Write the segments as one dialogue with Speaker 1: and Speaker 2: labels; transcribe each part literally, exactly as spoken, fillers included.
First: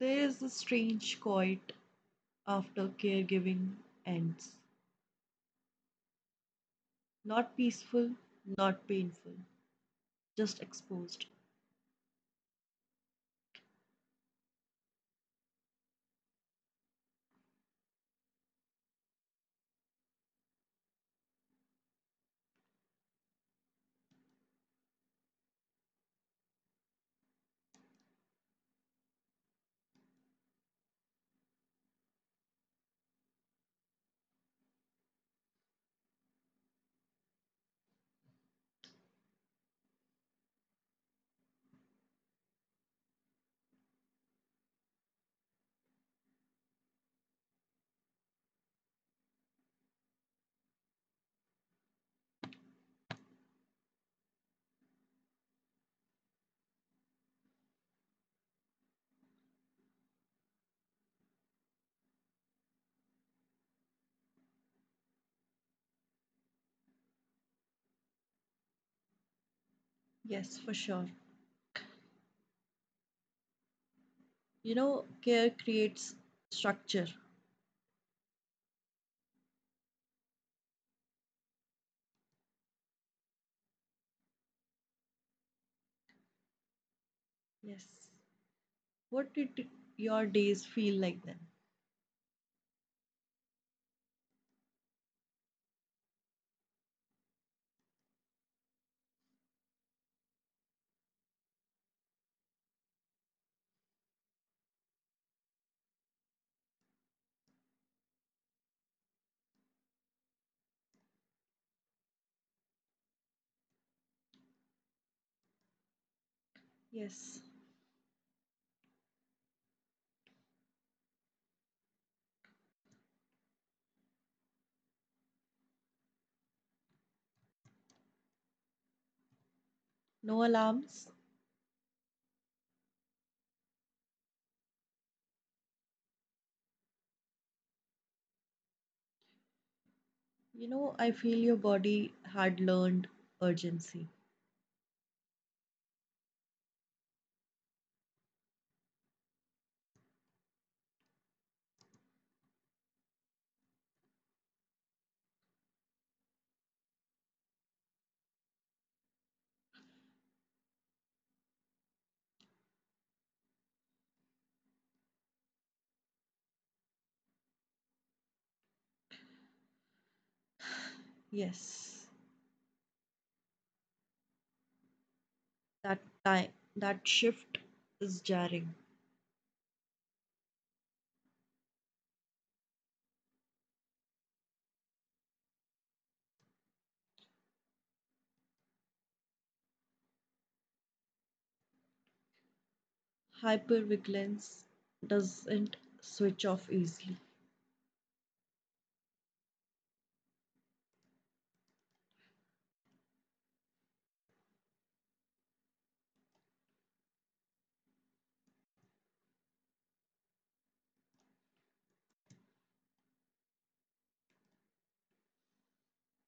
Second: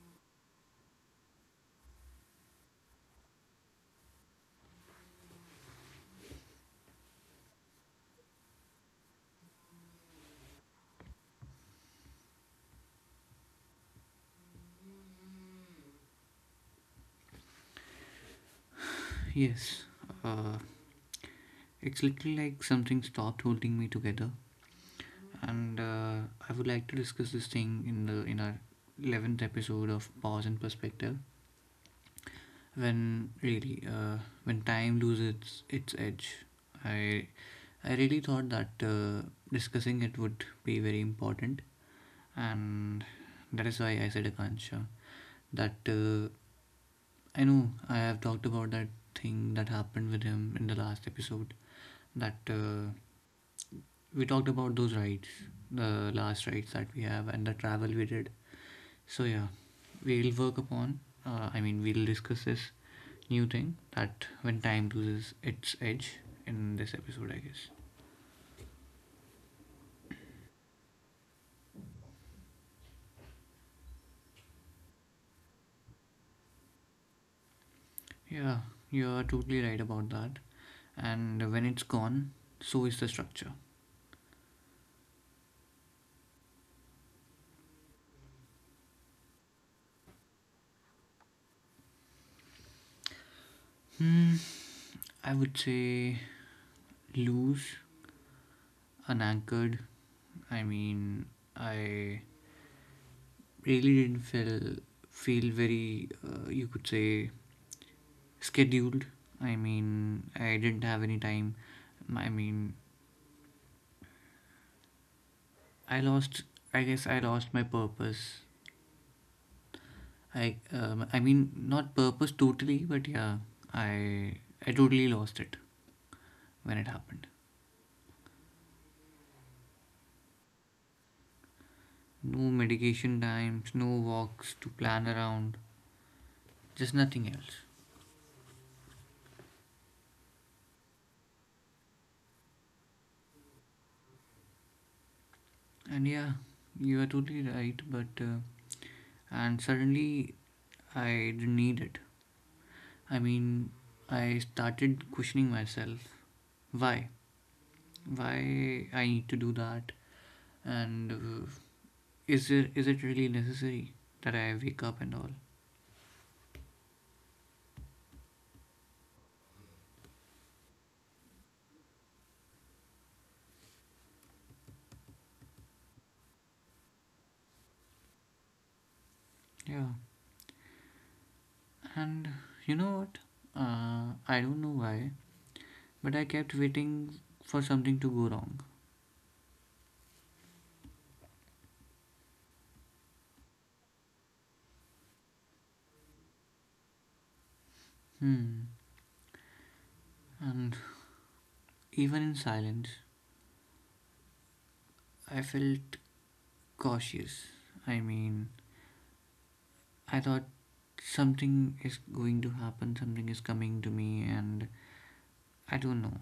Speaker 1: There is a strange quiet after caregiving ends. Not peaceful, not painful, just exposed.
Speaker 2: Yes, uh, it's literally like something stopped holding me together, and uh, I would like to discuss this thing in the in our eleventh episode of Pause and Perspective. When really, uh, when time loses its its edge, I I really thought that uh, discussing it would be very important, and that is why I said Akansha that uh, I know I have talked about that thing that happened with him in the last episode that uh, We talked about those rides, the last rides that we have, and the travel we did. So, yeah, we'll work upon, uh, I mean, we'll discuss this new thing that when time loses its edge in this episode, I guess.
Speaker 1: Yes, for sure. You know, care creates structure.
Speaker 2: Yeah, you're totally right about that. And when it's gone, so is the structure.
Speaker 1: Yes. What did your days feel like then?
Speaker 2: Hmm, I would say loose, unanchored. I mean, I really didn't feel feel very uh, you could say scheduled. I mean, I didn't have any time. I mean, I lost, I guess I
Speaker 1: Yes.
Speaker 2: lost my purpose. I um, I mean not purpose totally, but yeah, i i totally lost it when it happened.
Speaker 1: No alarms?
Speaker 2: No medication times, no walks to plan around, just nothing else.
Speaker 1: You know, I feel your body had learned urgency.
Speaker 2: And yeah, you are totally right, but uh, and suddenly I didn't need it. I mean, I started questioning myself, why, why I need to do that. And uh, is it is it really necessary that I wake up and all?
Speaker 1: Yes. That time, that shift is jarring.
Speaker 2: Yeah, and you know what? Uh, I don't know why, but I kept waiting for something to go wrong.
Speaker 1: Hypervigilance doesn't switch off easily.
Speaker 2: Hmm. And even in silence, I felt cautious. I mean, I thought something is going to happen, something is coming to me, and I don't know.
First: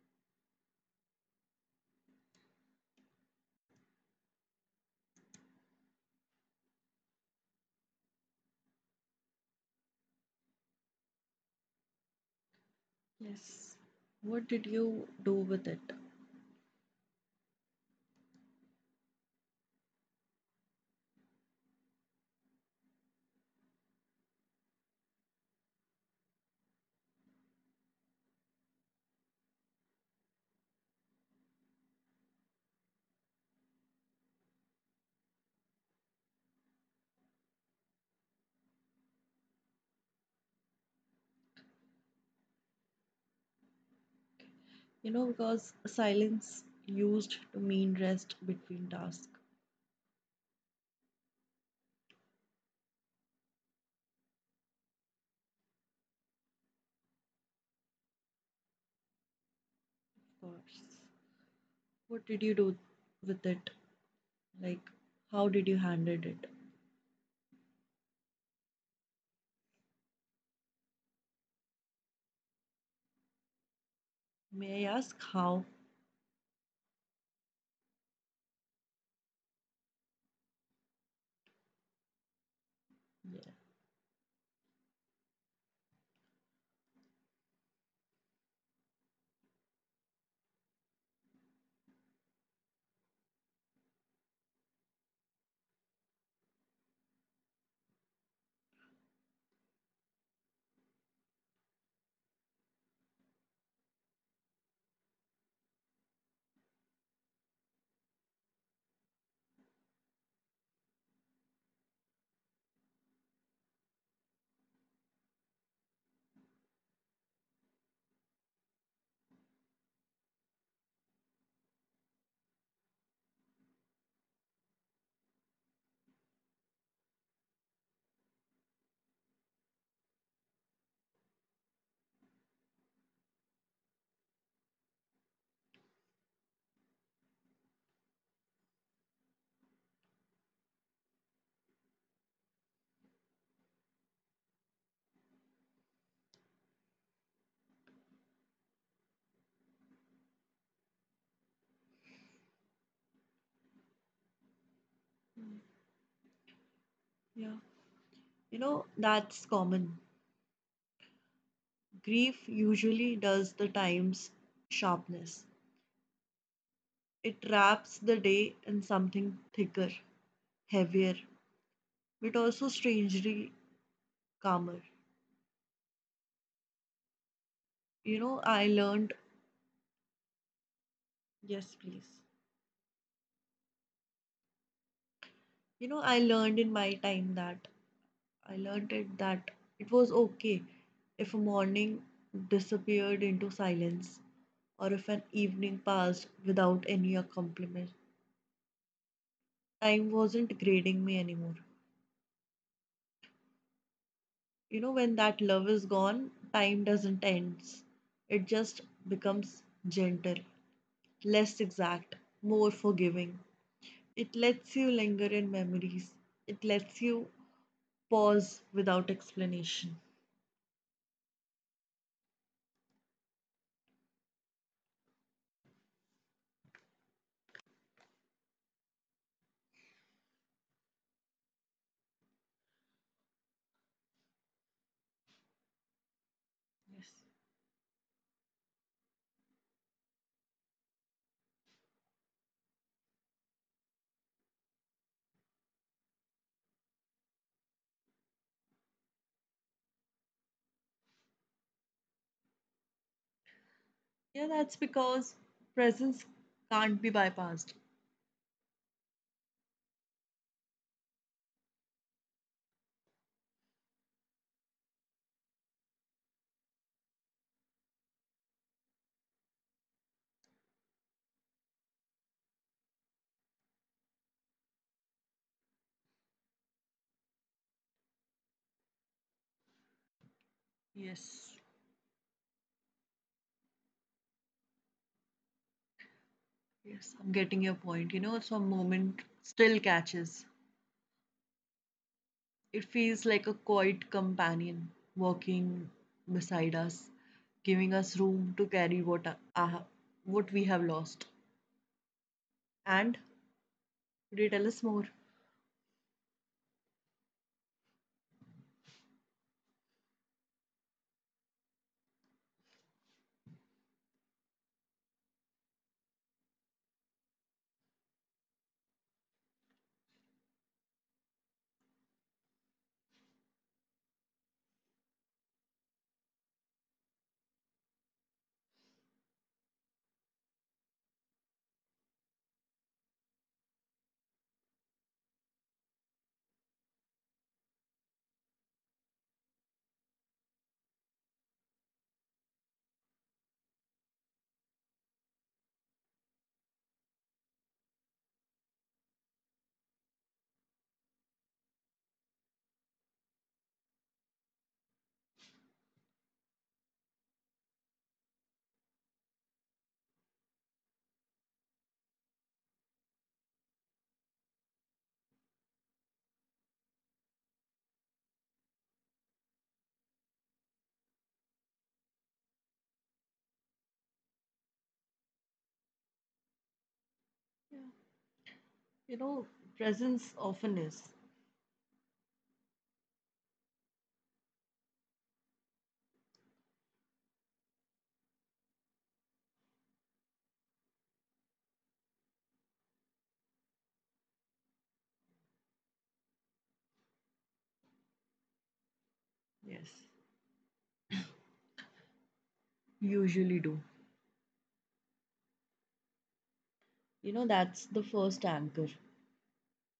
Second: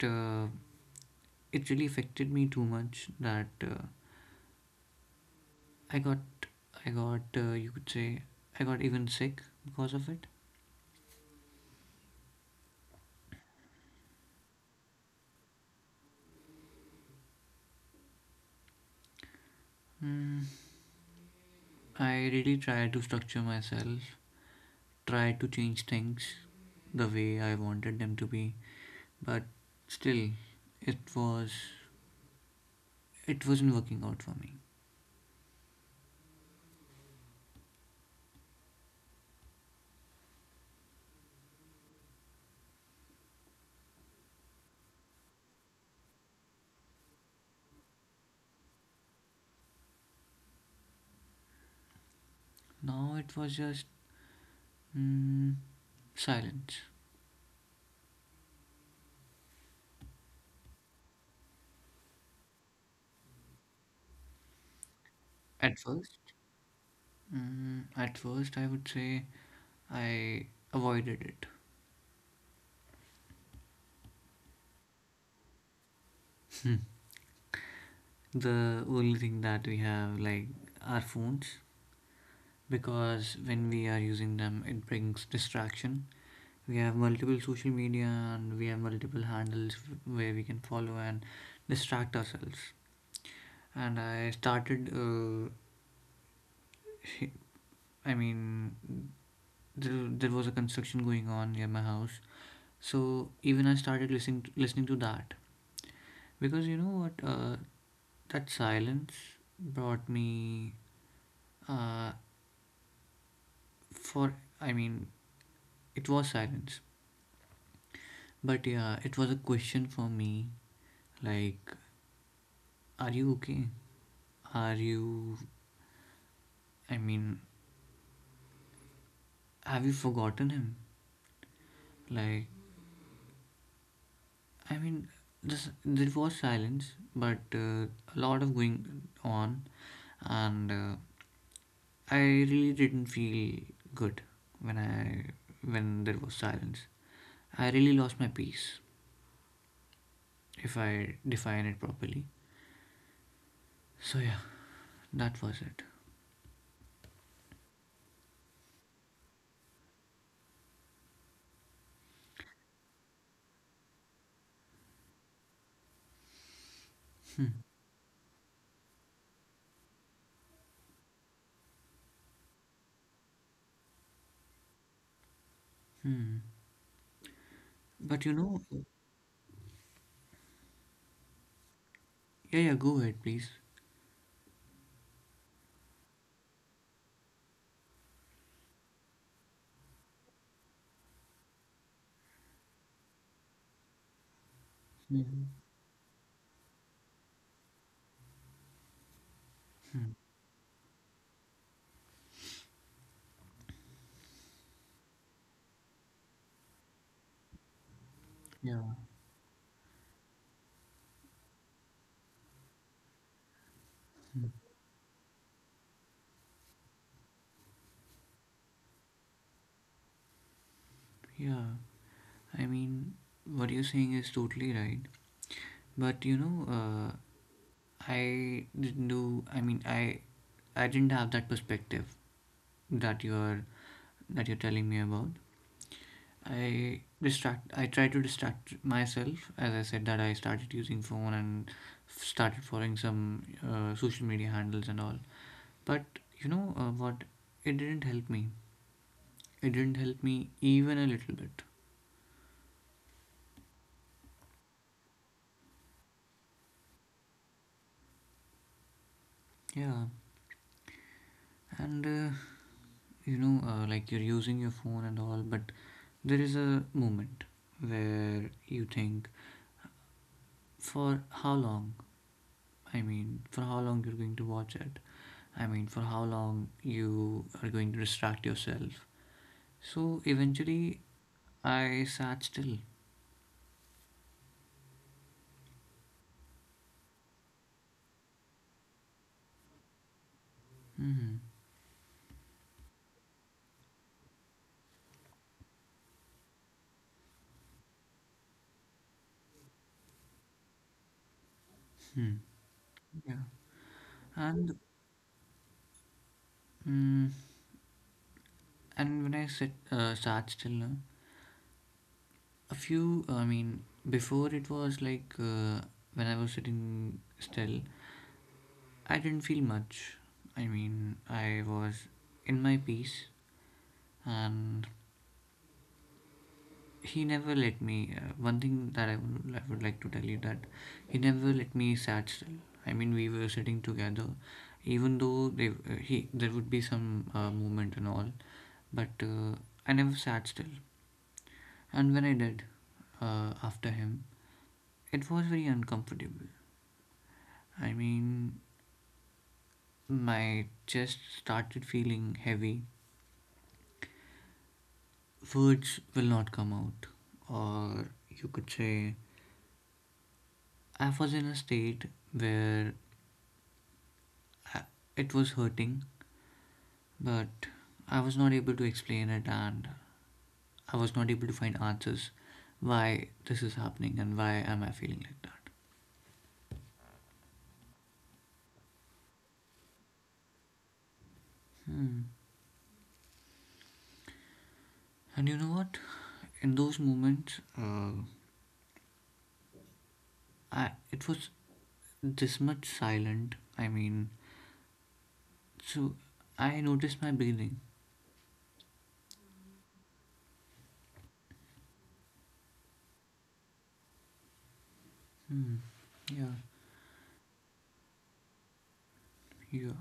Speaker 2: It uh, it really affected me too much that uh, I got I got, uh, you could say, I got even sick because of it.
Speaker 1: Yes. What did you do with it?
Speaker 2: Mm. I really tried to structure myself, tried to change things the way I wanted them to be, but still, it was, it wasn't working out for me.
Speaker 1: You know, because silence used to mean rest between tasks,
Speaker 2: Now it was just mm, silence.
Speaker 1: of course. What did you do with it? Like, how
Speaker 2: At
Speaker 1: did you
Speaker 2: first,
Speaker 1: handle it?
Speaker 2: mm, at first, I would say I avoided it.
Speaker 1: May I ask how?
Speaker 2: The only thing that we have, like, our phones, because when we are using them, it brings distraction. We have multiple social media, and we have multiple handles where we can follow and distract ourselves. And I started, uh, I mean, there, there was a construction going on near my house, so even I started listening to, listening to that, because you know what, uh, that silence brought me for, I mean, it was silence, but yeah, it was a question for me, like, are you okay? Are you. I mean, have you forgotten him? Like, I mean, this, there was silence, but uh, a lot of going on, and uh, I really didn't feel good when I. when there was silence. I really lost my peace, if I define it properly. So, yeah, that was it.
Speaker 1: Yeah. You know, that's common. Grief usually does the time's sharpness. It wraps the day in something thicker, heavier, but also strangely calmer.
Speaker 2: Hmm. But
Speaker 1: You
Speaker 2: you
Speaker 1: know,
Speaker 2: know,
Speaker 1: I learned. Yes, please.
Speaker 2: yeah, yeah, go ahead, please.
Speaker 1: You know, I learned in my time that I learned it that it was okay if a morning disappeared into silence or if an
Speaker 2: Hmm.
Speaker 1: evening passed without any accompaniment.
Speaker 2: Hmm.
Speaker 1: Time wasn't grading me anymore. You know, when that love is gone, time doesn't end. It
Speaker 2: Yeah.
Speaker 1: just becomes gentle, less exact, more forgiving. It
Speaker 2: Hmm.
Speaker 1: lets you linger in memories. It lets you pause without explanation.
Speaker 2: Yeah. I mean, what you're saying is totally right. But you know, uh, I didn't do. I mean, I I didn't have that perspective that you're that you're telling me about. I distract. I try to distract myself, as I said that I started using phone and f- started following some uh, social media handles and all. But you know, uh, what? It didn't help me. It didn't help me even a little bit.
Speaker 1: Yeah, that's because presence can't be bypassed.
Speaker 2: Yeah. And uh, you know, uh, like you're using your phone and all, but there is a moment where you think, for how long, I mean, for how long you're going to watch it, I mean, for how long you are going to distract yourself. So eventually,
Speaker 1: Yes,
Speaker 2: I sat still.
Speaker 1: yes, I'm getting your point. You know, some moment still catches.
Speaker 2: Hmm.
Speaker 1: It feels like a quiet companion walking beside us, giving us room to carry what uh, what we have lost.
Speaker 2: Hmm.
Speaker 1: And
Speaker 2: Yeah.
Speaker 1: could you tell
Speaker 2: And
Speaker 1: us more?
Speaker 2: mm, and when I sit uh, sat still, no, a few, I mean, before it was like, uh, when I was sitting still, I didn't feel much. I mean, I was in my peace. And he never let me, uh, one thing that I would, I would like to tell you, that he never let me sat still. I mean, we were sitting together, even though they, uh, he, there would be some uh, movement and all, but uh, I never sat still. And when I did, uh, after him, it was very uncomfortable. I mean, my chest started feeling heavy, words will not come out, or you could say I was in a state where it was hurting, but I was not able to explain it, and I was not able to find answers why this is happening and why am I feeling like that.
Speaker 1: You know, presence often is.
Speaker 2: Hmm. And you know what? In those moments, uh, I it was this much silent. I mean, so I noticed my breathing.
Speaker 1: Yes, usually do.
Speaker 2: Hmm. Yeah,
Speaker 1: You know, that's the first anchor.
Speaker 2: yeah.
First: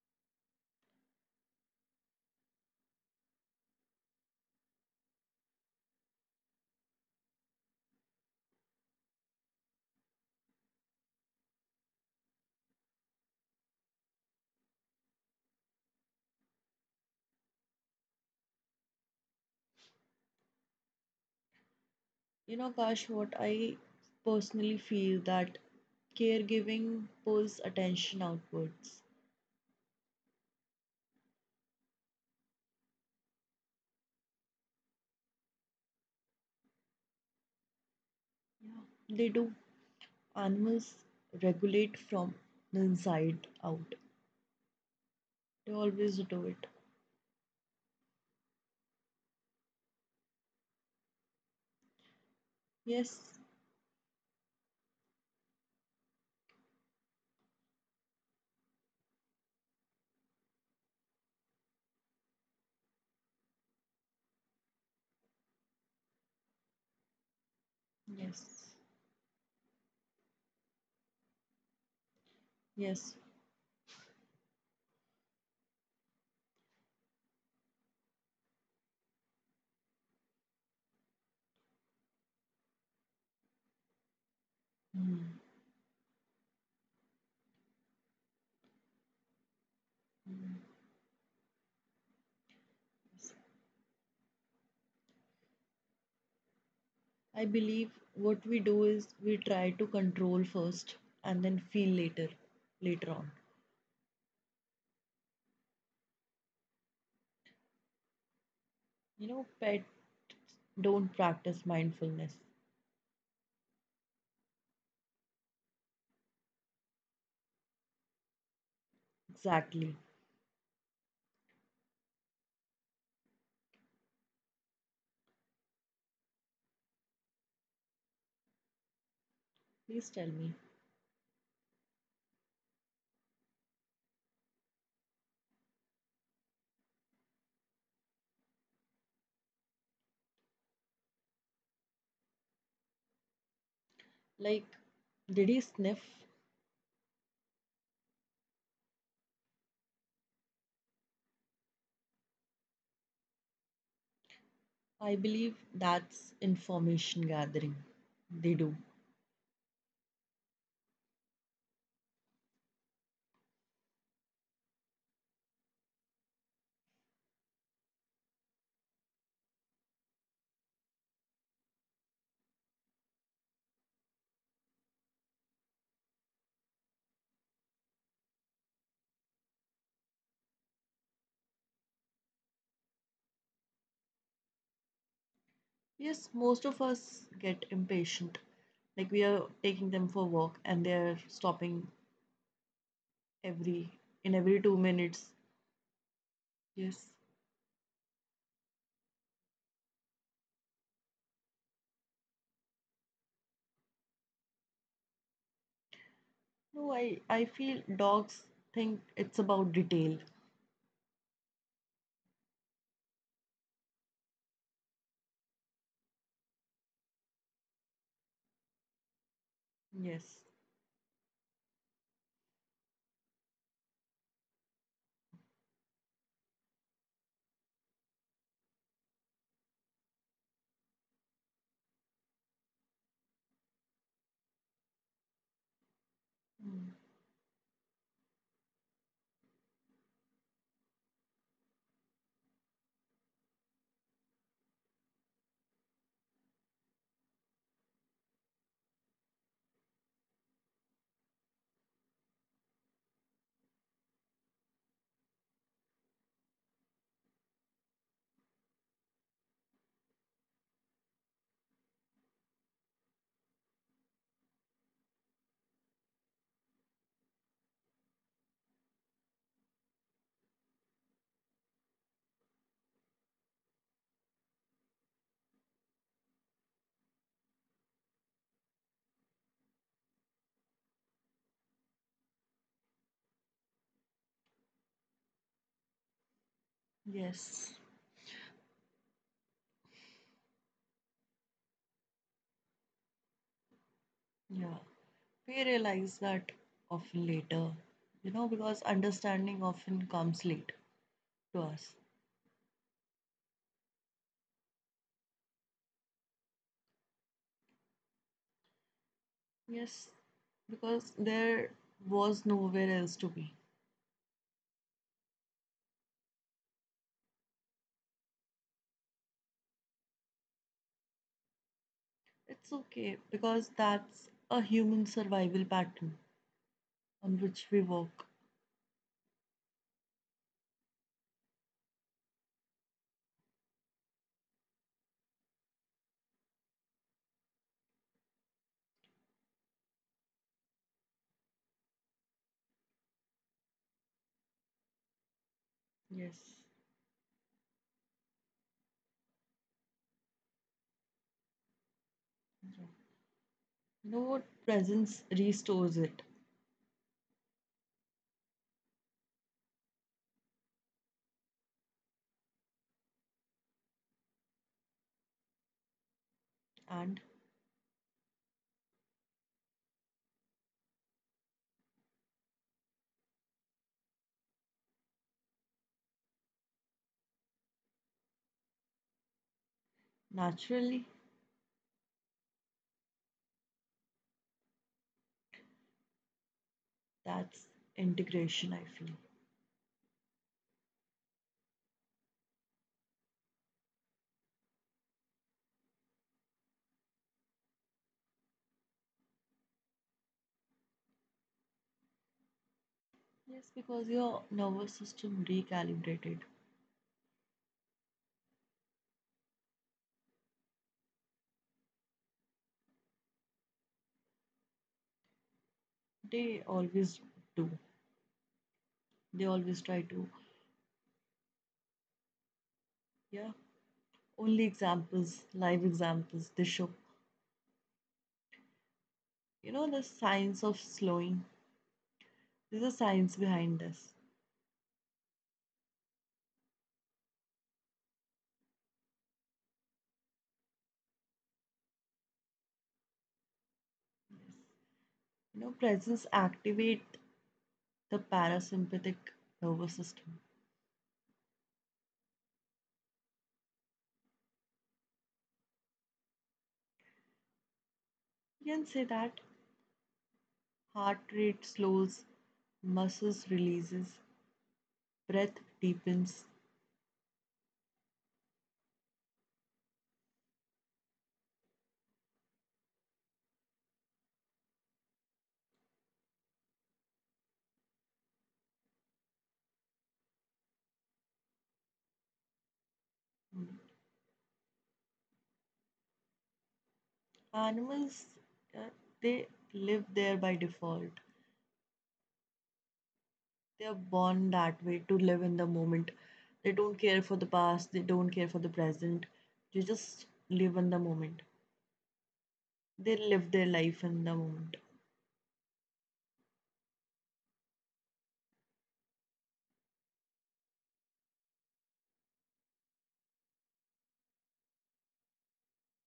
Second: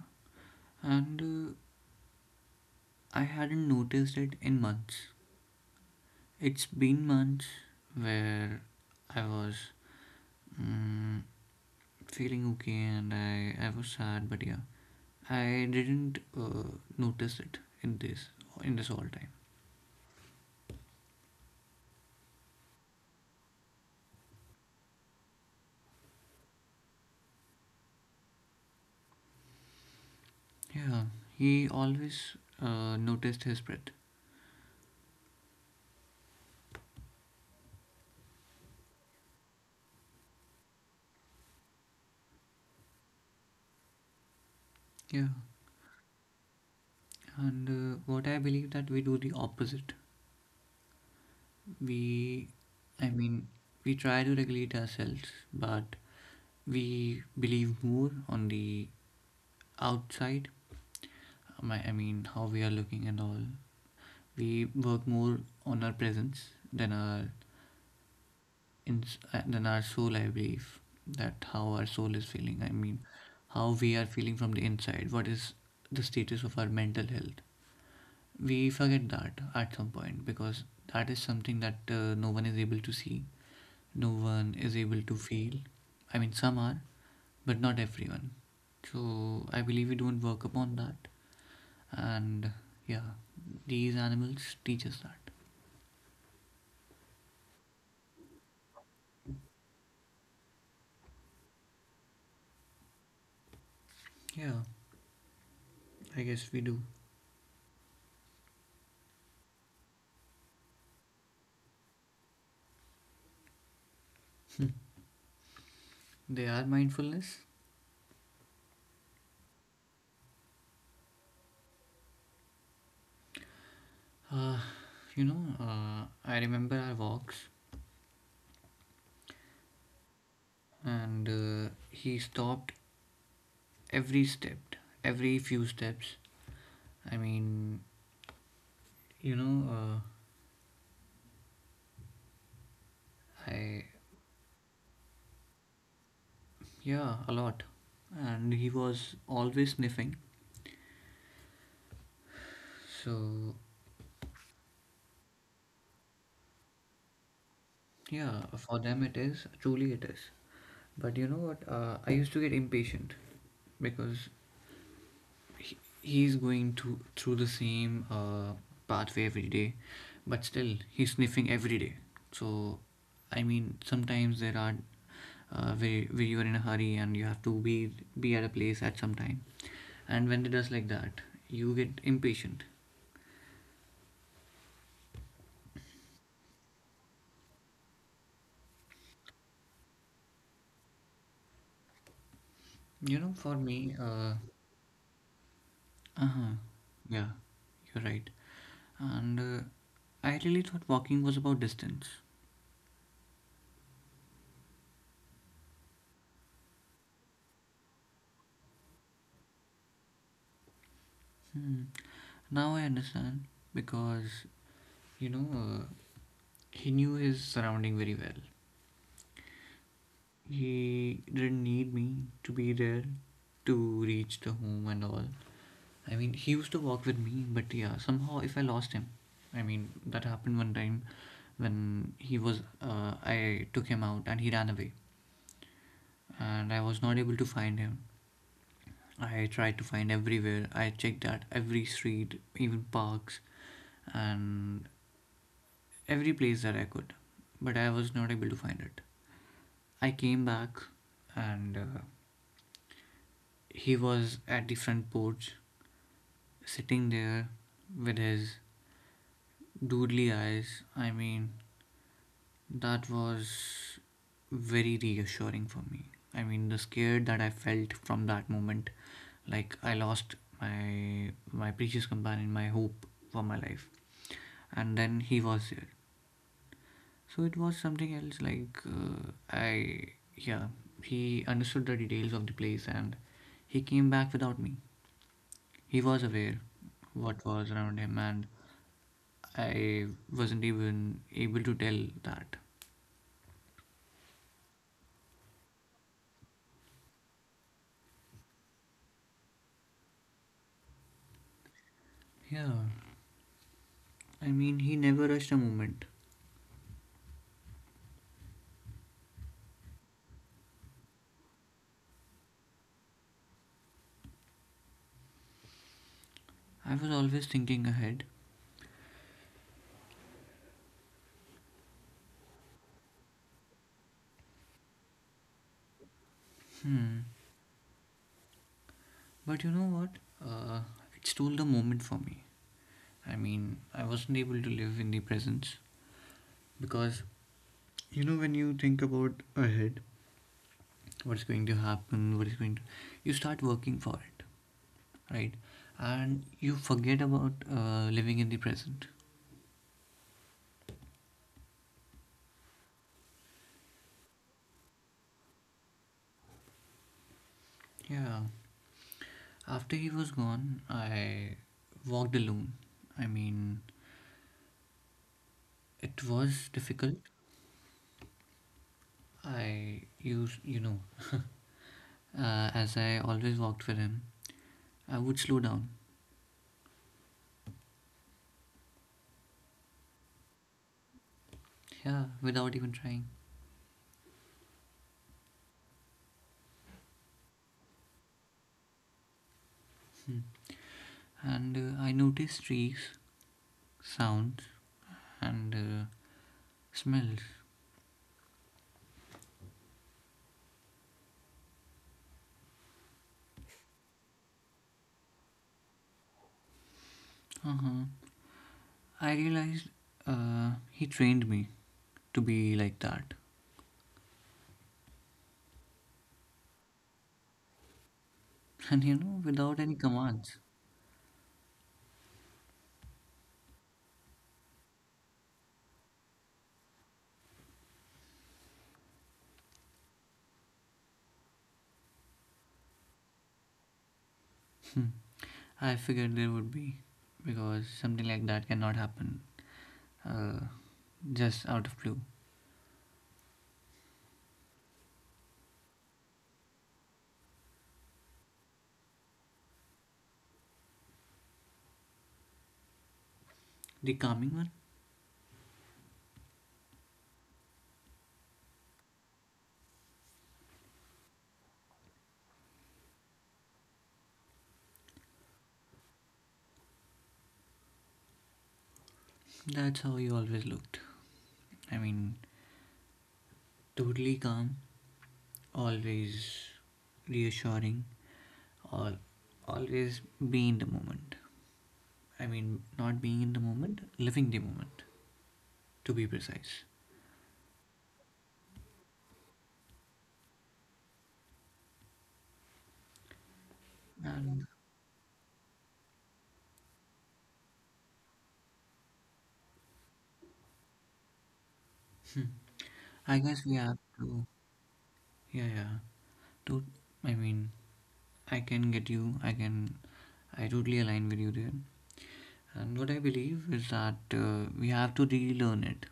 Speaker 2: And uh, I hadn't noticed it in months. It's been months where I was, mm, feeling okay, and I, I was sad, but yeah, I didn't uh, notice it in this in this all time.
Speaker 1: You know, Kash, what I personally feel that caregiving pulls attention outwards.
Speaker 2: Yeah, he always uh, noticed his breath.
Speaker 1: They do. Animals regulate from the inside out.
Speaker 2: Yeah.
Speaker 1: They always do it.
Speaker 2: And uh, what I believe, that we do the opposite. We I
Speaker 1: Yes,
Speaker 2: mean, we try to regulate ourselves, but we believe more on the outside, my- I mean, how we are looking and all. We work more on our presence than our,
Speaker 1: yes,
Speaker 2: in than our soul, I believe. That how our soul is feeling, I mean,
Speaker 1: yes.
Speaker 2: how we are feeling from the inside, what is the status of our mental health, we forget that at some point, because that is something that uh, no one is able to see, no one is able to
Speaker 1: Mhm.
Speaker 2: feel. I mean, some are, but not everyone. So I believe we don't work upon that. And yeah, these animals teach us that.
Speaker 1: I believe what we do is we try to control first and then feel later, later on.
Speaker 2: Yeah, I guess we do.
Speaker 1: You know, pet don't practice mindfulness.
Speaker 2: They are mindfulness.
Speaker 1: Exactly.
Speaker 2: Uh, you know, uh, I remember our walks,
Speaker 1: Please tell me.
Speaker 2: and uh, he stopped every step, every few steps. I mean, you know, uh, I,
Speaker 1: Like, did he sniff
Speaker 2: yeah, a lot. And he was always sniffing. So,
Speaker 1: I believe that's information gathering.
Speaker 2: yeah,
Speaker 1: They do.
Speaker 2: for them it is, truly it is. But you know what? Uh, I used to get impatient because he, he's going to through the same uh, pathway every day, but still he's sniffing every day. So, I mean, sometimes there are, uh, where, where you are in a hurry and you have to be be at a place at some time, and when it does like that, you get impatient.
Speaker 1: Yes, most of us get impatient. Like we are taking them for walk and they're stopping
Speaker 2: You know, for me,
Speaker 1: every in
Speaker 2: uh
Speaker 1: every two minutes.
Speaker 2: uh-huh,
Speaker 1: Yes.
Speaker 2: yeah, you're right. And uh, I really thought walking was about distance.
Speaker 1: No, I, I feel dogs think it's about detail.
Speaker 2: Hmm. Now I understand, because you know, uh, he knew his surrounding very well.
Speaker 1: Yes.
Speaker 2: He didn't need me to be there to reach the home and all. I mean, he used to walk with me, but yeah, somehow if I lost him, I mean, that happened one time when he was, uh, I took him out and he ran away, and I was not able to find him. I tried to find everywhere. I checked at every street, even parks, and every place that I could, but I was not able to find it. I came back, and uh, he was at the front porch sitting there with his doodly eyes. I mean, that was very reassuring for me. I mean, the scare that I felt from that moment, like I lost my my precious companion, my hope for my life, and then he was there. So it was something else. Like, uh, I, yeah, he understood the details of the place, and he came back without me. He was aware what
Speaker 1: Yes.
Speaker 2: was around him, and I wasn't even able to tell that.
Speaker 1: Yeah. We realize that often later. You know, because understanding often comes late to us.
Speaker 2: Yeah, I mean, he never rushed a moment.
Speaker 1: Yes. Because there was nowhere else to be.
Speaker 2: I was always thinking ahead.
Speaker 1: It's okay because that's a human survival pattern
Speaker 2: Hmm.
Speaker 1: on which we work.
Speaker 2: But you know what? Uh, it stole the moment for me. I mean, I wasn't able to live in the presence, because you know, when you think about ahead, what's going to happen, what is going to, you start working for it, right? And
Speaker 1: Yes.
Speaker 2: you forget about uh, living in the present.
Speaker 1: You know what? Presence restores it.
Speaker 2: Yeah, after he was gone, I walked alone. I mean, it was difficult.
Speaker 1: And
Speaker 2: I used, you know, uh, as I always walked with him, I would slow down.
Speaker 1: naturally,
Speaker 2: Yeah, without even trying.
Speaker 1: that's integration, I feel.
Speaker 2: Hmm. And uh, I noticed trees, sounds, and uh, smells.
Speaker 1: Yes, because your nervous system recalibrated.
Speaker 2: Uh-huh. I realized, uh, he trained me to be like that.
Speaker 1: They always do.
Speaker 2: And you know,
Speaker 1: They
Speaker 2: without any
Speaker 1: always try to.
Speaker 2: commands.
Speaker 1: Yeah. Only examples, live examples, they show. You know, the science of slowing. There's a science behind this.
Speaker 2: Hmm. I figured there would be, because something like that cannot happen uh, just out of blue.
Speaker 1: You know, presence activate the parasympathetic nervous system.
Speaker 2: The calming one?
Speaker 1: You can say that heart rate slows, muscles releases, breath deepens.
Speaker 2: That's how he always looked. I mean, totally calm, always reassuring, all, always being in the moment. I mean, not being in the moment, living the moment, to be precise.
Speaker 1: Animals, uh, they live there by default. They are born
Speaker 2: And
Speaker 1: that way to live in the moment. They don't care for the past, they don't care for the present. They just live in the moment. They
Speaker 2: I
Speaker 1: live
Speaker 2: guess we
Speaker 1: their
Speaker 2: have
Speaker 1: life in
Speaker 2: to,
Speaker 1: the moment.
Speaker 2: yeah, yeah. To, I mean, I can get you, I can, I totally align with you there. And what I believe is that uh, we have to relearn it.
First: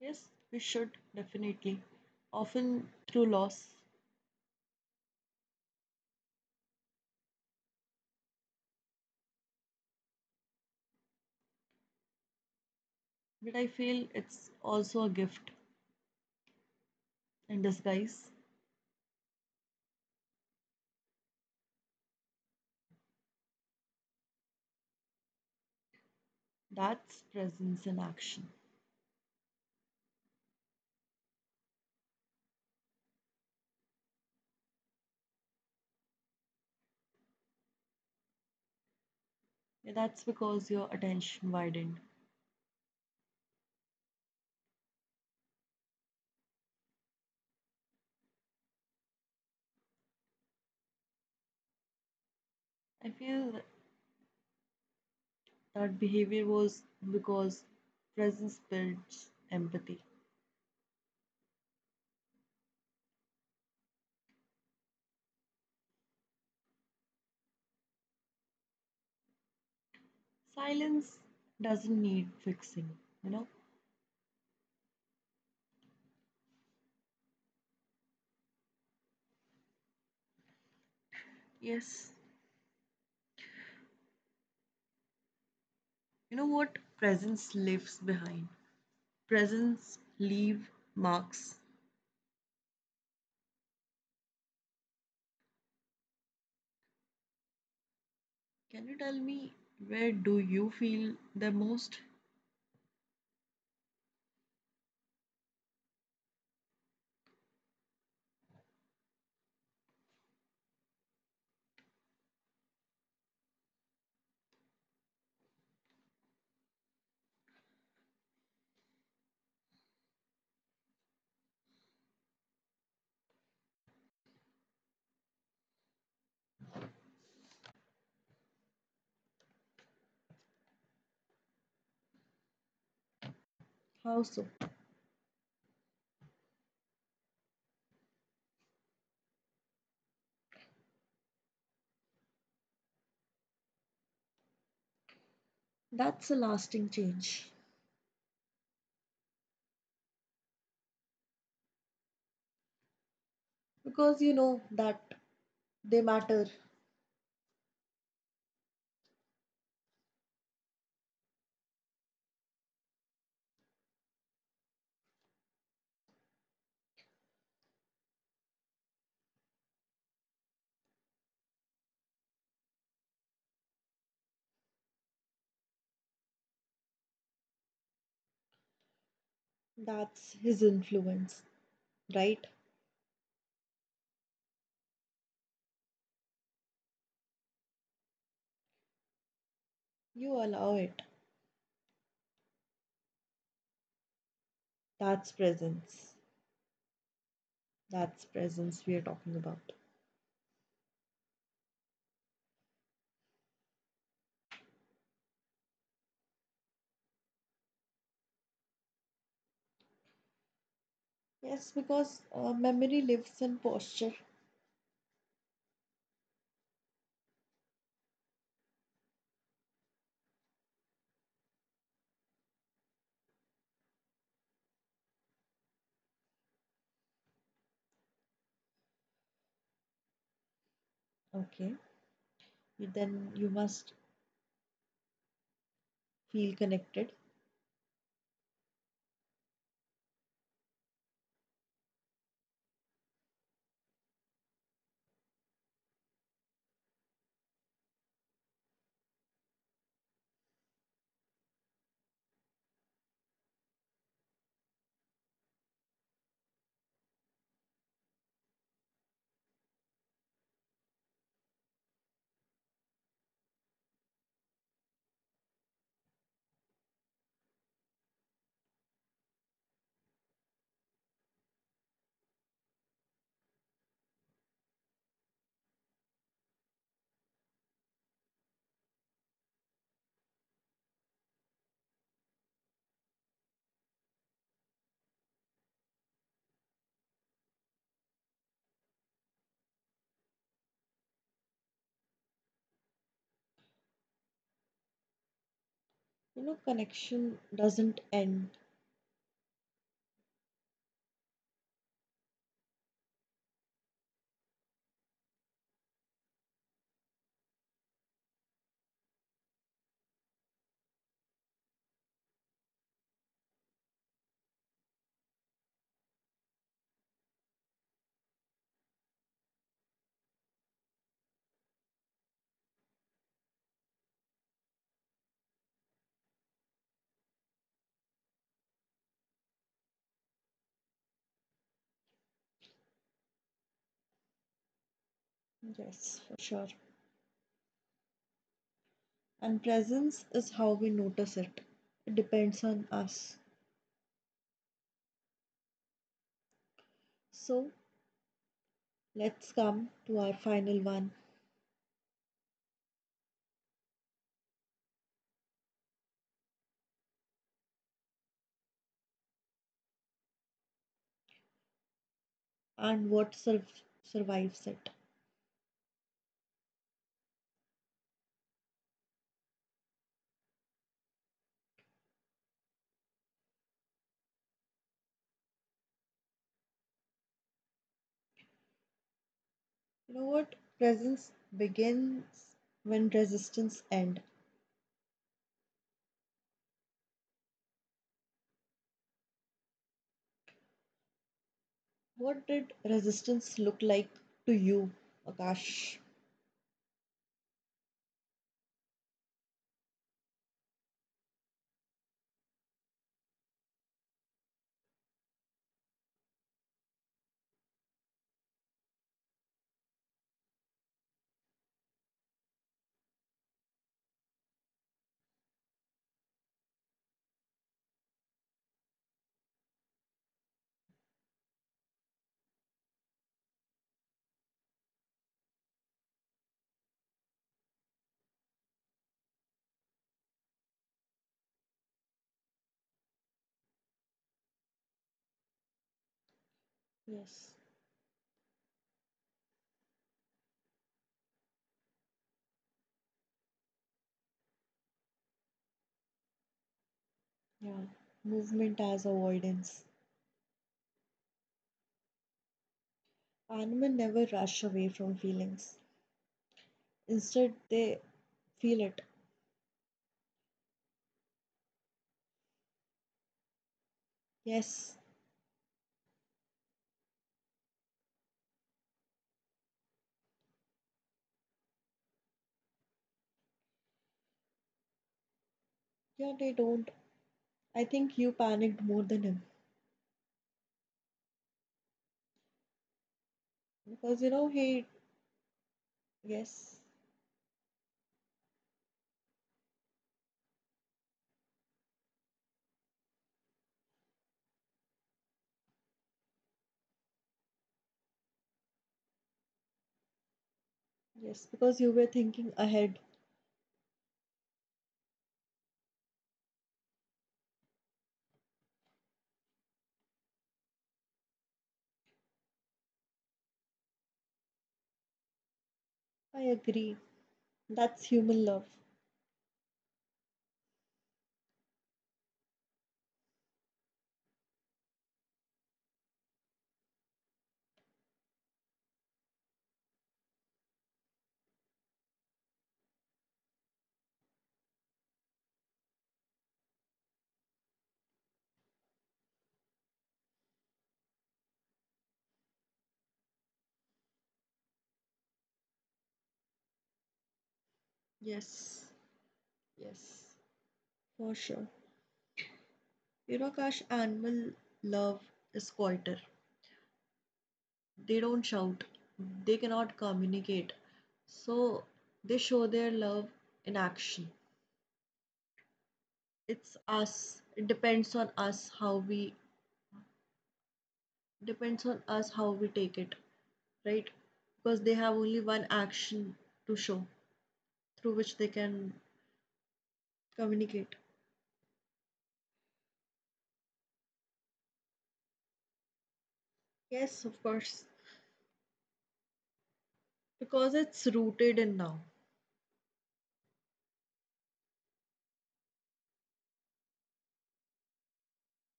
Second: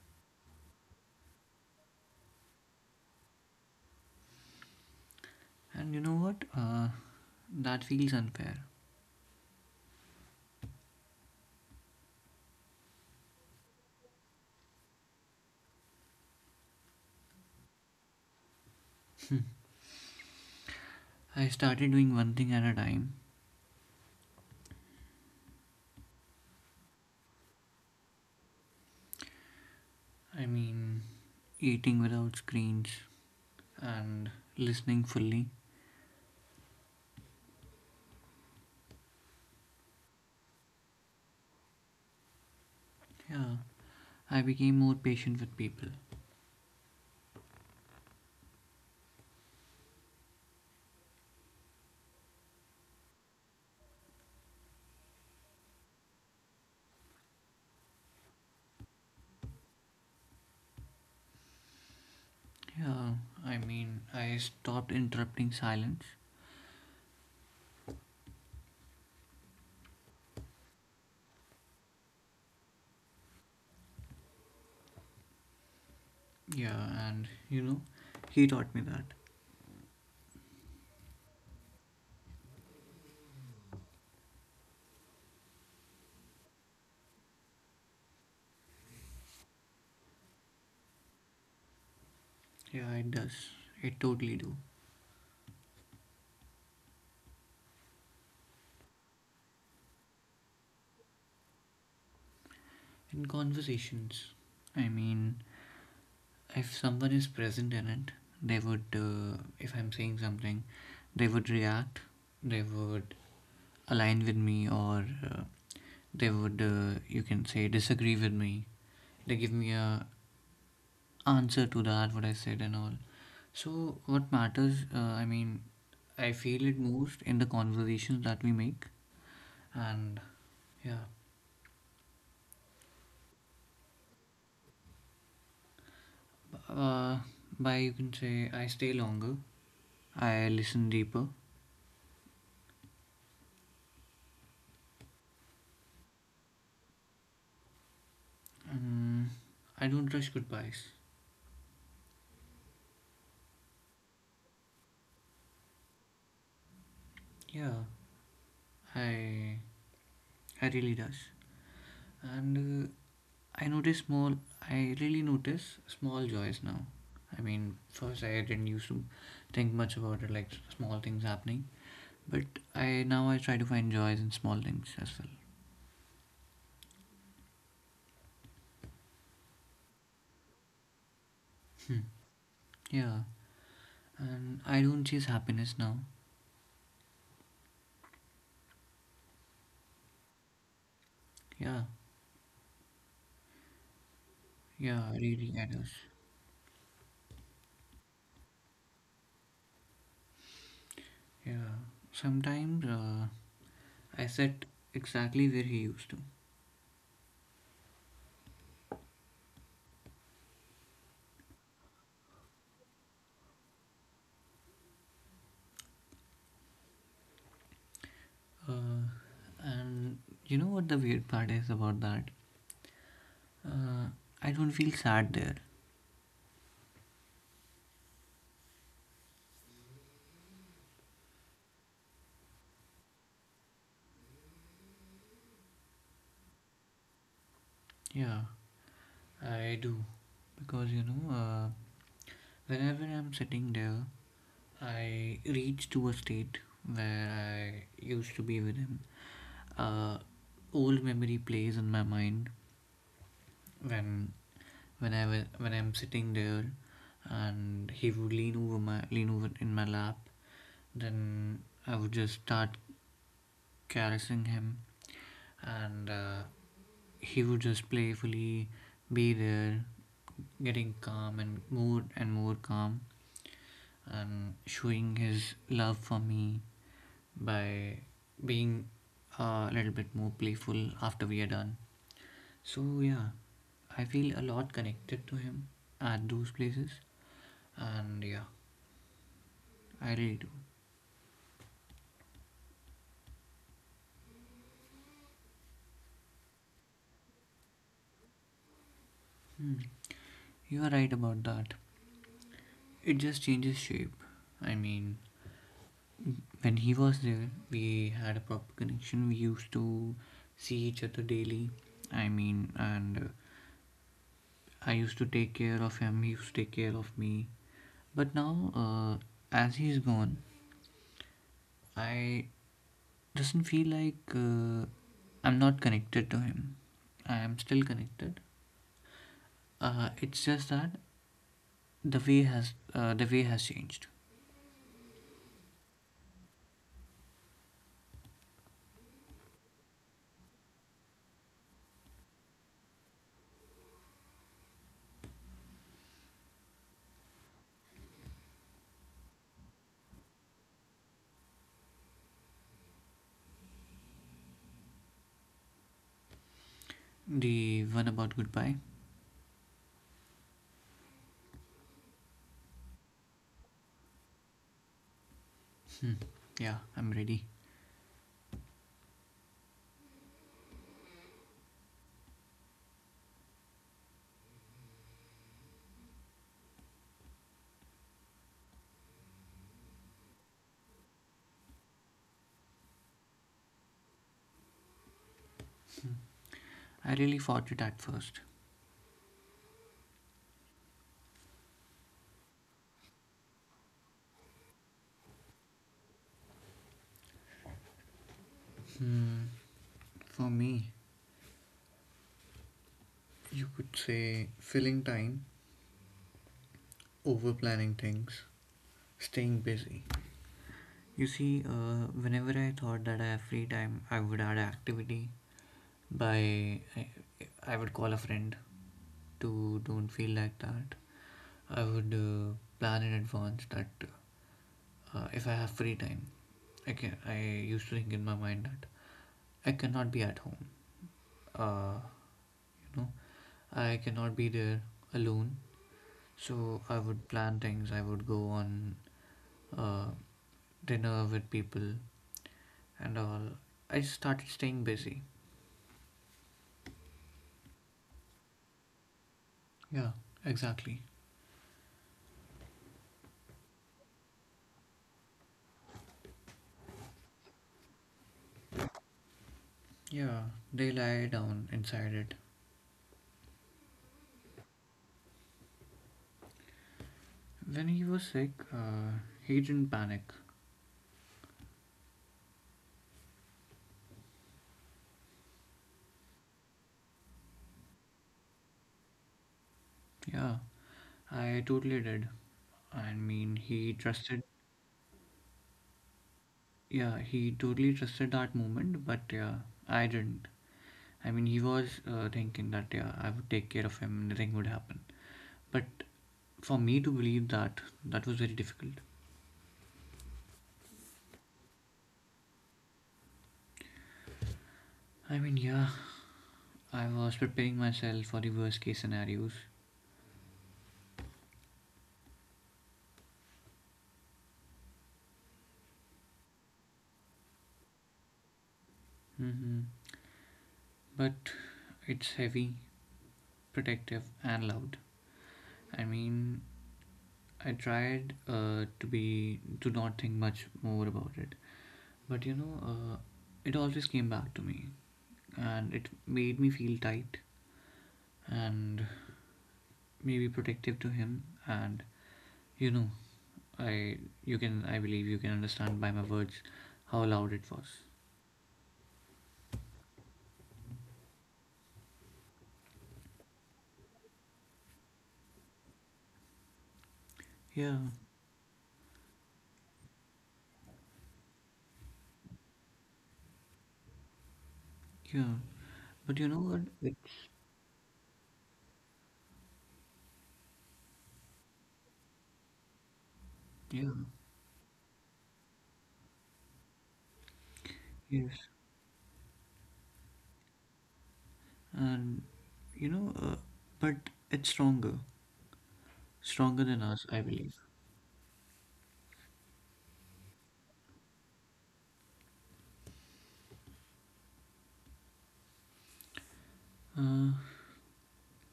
Speaker 1: Yes, we should definitely. Often through loss,
Speaker 2: And you know what? Uh, that feels unfair.
Speaker 1: but I feel it's also a gift and disguise.
Speaker 2: I started doing one thing at a time.
Speaker 1: That's presence in action.
Speaker 2: I mean, eating without screens and listening fully.
Speaker 1: Yeah, that's because your attention widened.
Speaker 2: Yeah, I became more patient with people.
Speaker 1: I feel that behavior was because presence builds empathy.
Speaker 2: Yeah, I mean, I stopped interrupting silence.
Speaker 1: Silence doesn't need fixing, you know.
Speaker 2: Yeah, and you know, he taught me that.
Speaker 1: Yes, you know what presence leaves behind, presence leave marks.
Speaker 2: Yeah, it does. It totally do.
Speaker 1: Can you tell me where do you feel the most?
Speaker 2: In conversations, I mean, if someone is present in it, they would, uh, if I'm saying something, they would react, they would align with me or uh, they would uh, you can say disagree with me. They give me a answer to that what I said and all. So what matters, uh, I mean, I feel it most in the conversations that we make. And
Speaker 1: How so?
Speaker 2: yeah, uh, by you can say I stay longer. I listen deeper.
Speaker 1: That's a lasting change
Speaker 2: um, I don't rush goodbyes.
Speaker 1: because you know that they matter.
Speaker 2: Yeah, i i really does. And uh, I notice small. I really notice small joys now. I mean, first I didn't used to think much about it, like small things happening. But I now I try to find joys in small things as well.
Speaker 1: That's his influence,
Speaker 2: Hmm.
Speaker 1: right?
Speaker 2: Yeah, and I don't chase happiness now.
Speaker 1: You allow it.
Speaker 2: Yeah, yeah,
Speaker 1: That's
Speaker 2: really, I does.
Speaker 1: presence. That's presence we are talking about.
Speaker 2: Yeah, sometimes uh, I sit exactly where he used to.
Speaker 1: Yes, because uh, memory lives in posture.
Speaker 2: Uh, and you know what the weird part is about that? Uh, I don't feel sad there.
Speaker 1: Okay. Then you must feel connected.
Speaker 2: Yeah, I do. Because you know uh, whenever I'm sitting there, I reach to a state where I used to be with him. uh, Old memory plays in my mind when when i wa- when I'm sitting there, and he would lean over my lean over in my lap. Then I would just start caressing him. And uh, he would just playfully be there, getting calm and more and more calm, and showing his love for me by being a little bit more playful after we are done. So, yeah, I feel a lot connected to him at those places, and yeah, I really do.
Speaker 1: You know, connection doesn't end.
Speaker 2: Hmm. You are right about that. It just changes shape. I mean, when he was there, we had a proper connection. We used to see each other daily. I mean, and uh, I used to take care of him, he used to take care of me. But now, uh, as he's gone, I doesn't feel like uh, I'm not connected to him. I am still connected. Uh, it's just that the way has uh, the way has changed.
Speaker 1: Yes, for sure. And presence is how we notice it. It depends on us. So let's come to our final one
Speaker 2: The one about goodbye.
Speaker 1: and what sur- survives it.
Speaker 2: Yeah, I'm ready.
Speaker 1: You know what? Presence begins when resistance end.
Speaker 2: I really fought it at first.
Speaker 1: What did resistance look like to you, Akash?
Speaker 2: Hmm. For me, you could say filling time, over planning things, staying busy. You see, uh, whenever I thought that I have free time, I would add activity by I, I would call a friend to don't feel like that. I would uh, plan in advance that uh, if I have free time, I can. I used to think in my mind that I cannot be at home. Uh, you know, I cannot be there alone. So I would
Speaker 1: Yes.
Speaker 2: plan things. I would go on uh, dinner with people and all. I just started staying busy.
Speaker 1: Yeah. Movement as avoidance.
Speaker 2: Yeah, exactly.
Speaker 1: Animals never rush away from feelings. Instead, they feel it.
Speaker 2: Yeah, they lie down inside it.
Speaker 1: Yes.
Speaker 2: When he was sick, uh, he didn't panic.
Speaker 1: Yeah, they don't. I think you panicked more than him.
Speaker 2: Yeah, I totally did. I mean, he
Speaker 1: Because, you
Speaker 2: trusted.
Speaker 1: know, he. Yes.
Speaker 2: Yeah, he totally trusted that moment, but yeah, I didn't. I mean, he was uh, thinking that yeah, I would take care of him, nothing would happen. But for me to believe that, that was very difficult.
Speaker 1: Yes. Because you were thinking ahead.
Speaker 2: I mean, yeah, I was preparing myself for the worst case scenarios.
Speaker 1: I agree. That's human love.
Speaker 2: Hmm. But it's heavy, protective, and loud. I mean, I tried uh, to be to not think much more about it, but you know, uh, it always came back to me, and it made me feel tight and maybe protective to him. And you know, I you can I believe you can understand by my words how loud it was.
Speaker 1: Yes. Yes. For sure. You know, Kash, animal love is quieter.
Speaker 2: Yeah,
Speaker 1: They don't shout, they cannot communicate. So they show their love in action.
Speaker 2: yeah. But you know
Speaker 1: It's
Speaker 2: what? It,
Speaker 1: us. It depends on us how we depends on us how we take it, right?
Speaker 2: yeah,
Speaker 1: Because they have only one action to show through which they
Speaker 2: yes,
Speaker 1: can communicate.
Speaker 2: and you know, uh, but it's stronger, stronger than
Speaker 1: Yes,
Speaker 2: us,
Speaker 1: of
Speaker 2: I believe.
Speaker 1: course. Because it's rooted in now.
Speaker 2: Uh,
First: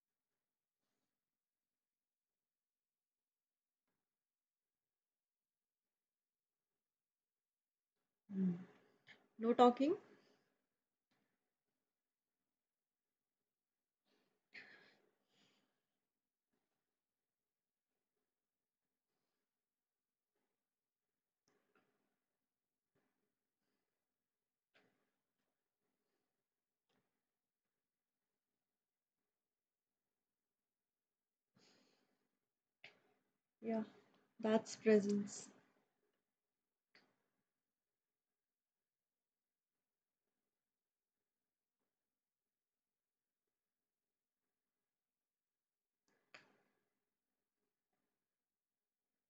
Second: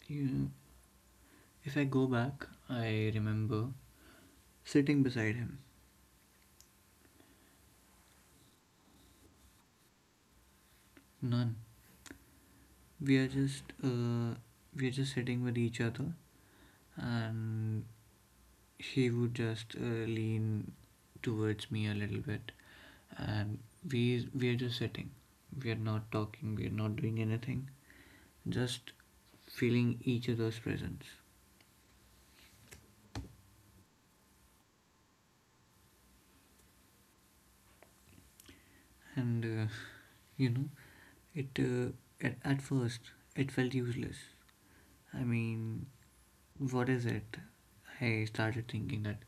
Speaker 2: You, if I go back, I remember sitting beside him.
Speaker 1: Hmm. No talking?
Speaker 2: None. We are just uh, we are just sitting with each other, and he would just uh, lean towards me a little bit, and we we are just sitting. We are not talking. We are not doing anything. Just feeling each other's presence.
Speaker 1: Yeah, that's presence.
Speaker 2: And uh, you know, it uh, at, at first it felt useless. I mean, what is it? I started thinking that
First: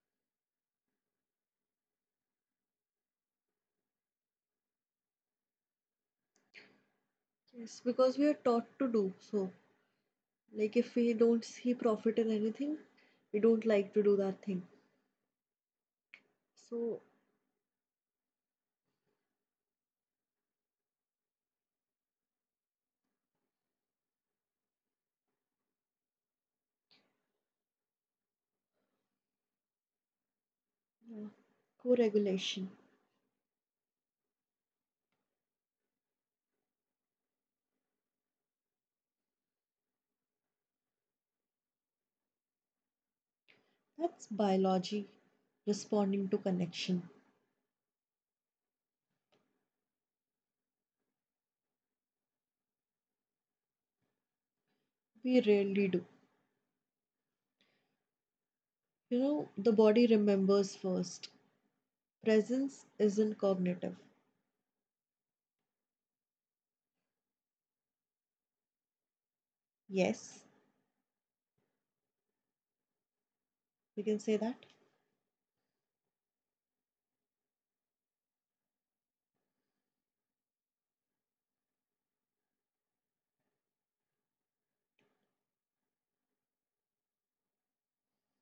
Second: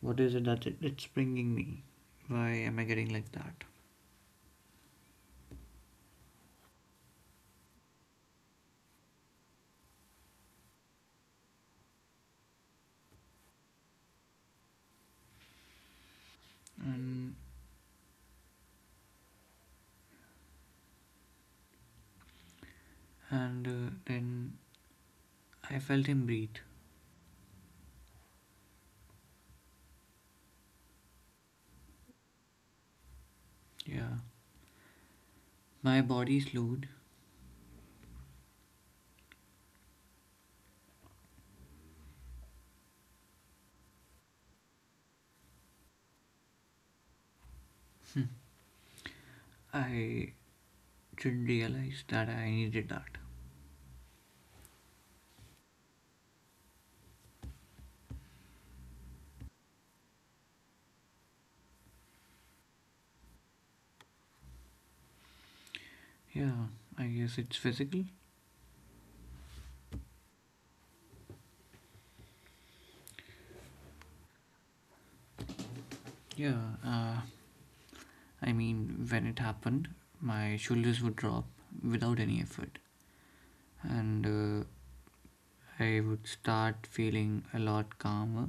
Speaker 2: what is it that it, it's bringing me. Why am I getting like that?
Speaker 1: Yes, because we are taught to do so. Like if we don't see profit in anything, we don't like to do that thing. So,
Speaker 2: And and uh, then I felt him breathe.
Speaker 1: yeah, co-regulation.
Speaker 2: Yeah. My body slowed.
Speaker 1: That's biology responding to connection.
Speaker 2: I didn't realize that I needed that.
Speaker 1: We rarely do. You know, the body remembers first. Presence isn't cognitive.
Speaker 2: Yeah, I guess it's physical.
Speaker 1: Yes, we can say that.
Speaker 2: Yeah, uh, I mean when it happened my shoulders would drop without any effort. And uh, I would start feeling a lot calmer.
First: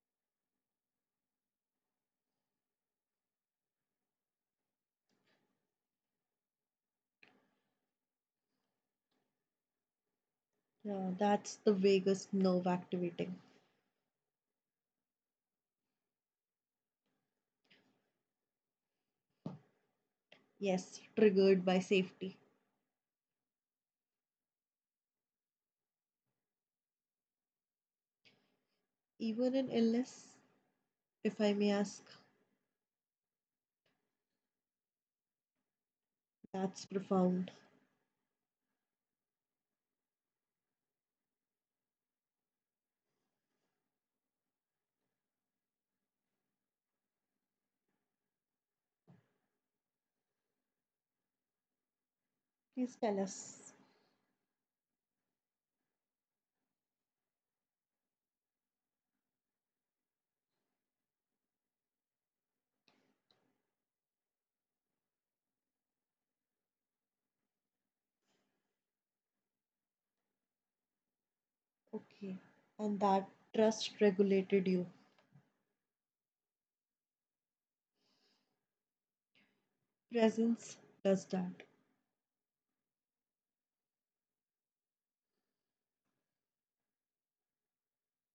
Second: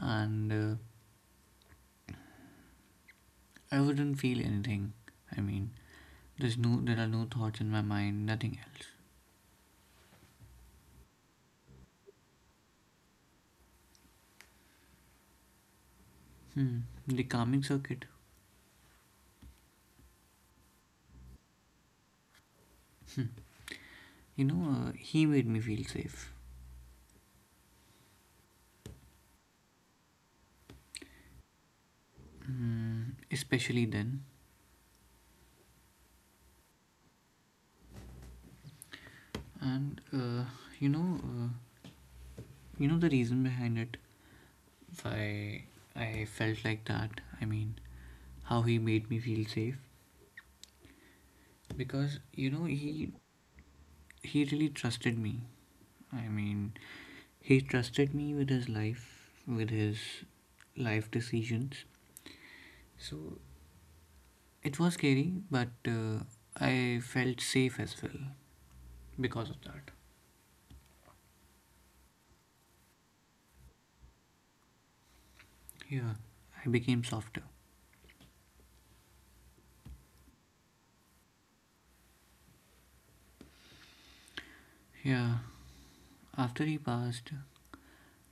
Speaker 2: And uh, I wouldn't feel anything. I mean, There's no, there are no thoughts in my mind, nothing else.
Speaker 1: Yeah, that's the vagus nerve activating.
Speaker 2: Hmm. The calming circuit.
Speaker 1: Yes, triggered by safety.
Speaker 2: Hmm. You know, uh, he made me feel safe.
Speaker 1: Even in illness, if I may ask,
Speaker 2: Hmm. Especially then,
Speaker 1: that's profound.
Speaker 2: and uh, you know, uh, you know the reason behind it. Why I felt like that. I mean, how he made me feel safe. Because you know,
Speaker 1: Please
Speaker 2: he
Speaker 1: tell us.
Speaker 2: he really trusted me. I mean, he trusted me with his life, with his life decisions. So it was scary, but uh, I felt safe as well because of that.
Speaker 1: Okay, and that trust regulated you.
Speaker 2: Yeah, I became softer.
Speaker 1: Presence does that.
Speaker 2: Yeah, after he passed,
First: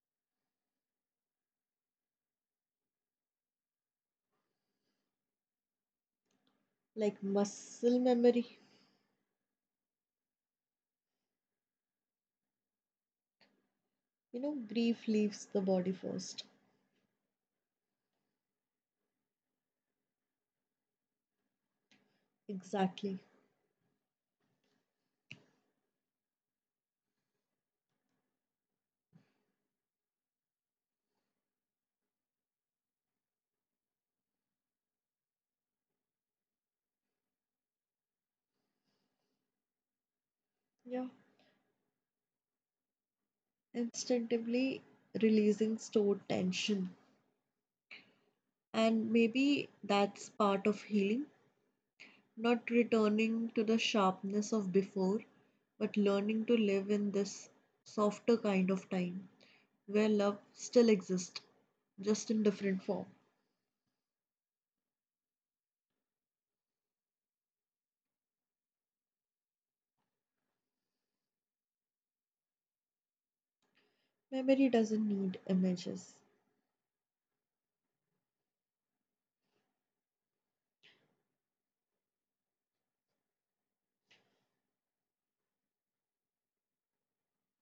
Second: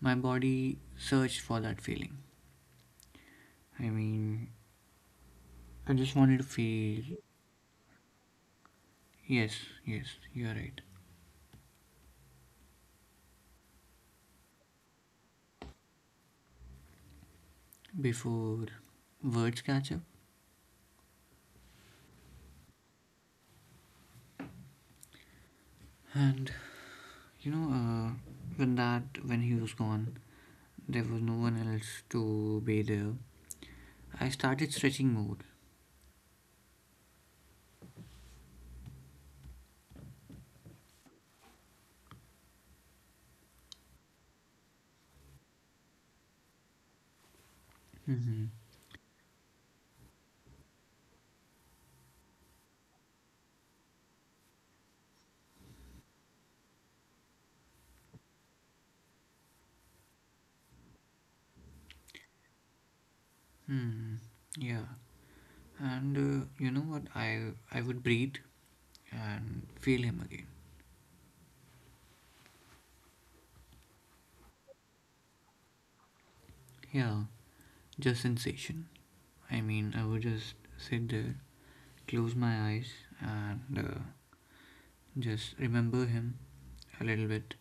Speaker 2: my body searched for that feeling. I mean, I just wanted to feel.
Speaker 1: Like muscle memory,
Speaker 2: Yes, yes, you're right.
Speaker 1: you know, grief leaves the body first.
Speaker 2: Before words catch up.
Speaker 1: Exactly.
Speaker 2: And, you know, uh, when that, when he was gone, there was no one else to be there. I started stretching more.
Speaker 1: Yeah. Instinctively releasing stored tension.
Speaker 2: Mm-hmm.
Speaker 1: And maybe that's part of healing, not returning to the sharpness of before, but learning to live in this softer kind of time where love still exists, just in different form.
Speaker 2: Hmm. Yeah, and uh, you know what? I I would breathe and feel him again.
Speaker 1: Memory doesn't need images.
Speaker 2: Yeah, just sensation. I mean, I would just sit there, close my eyes, and uh, just remember him a little bit.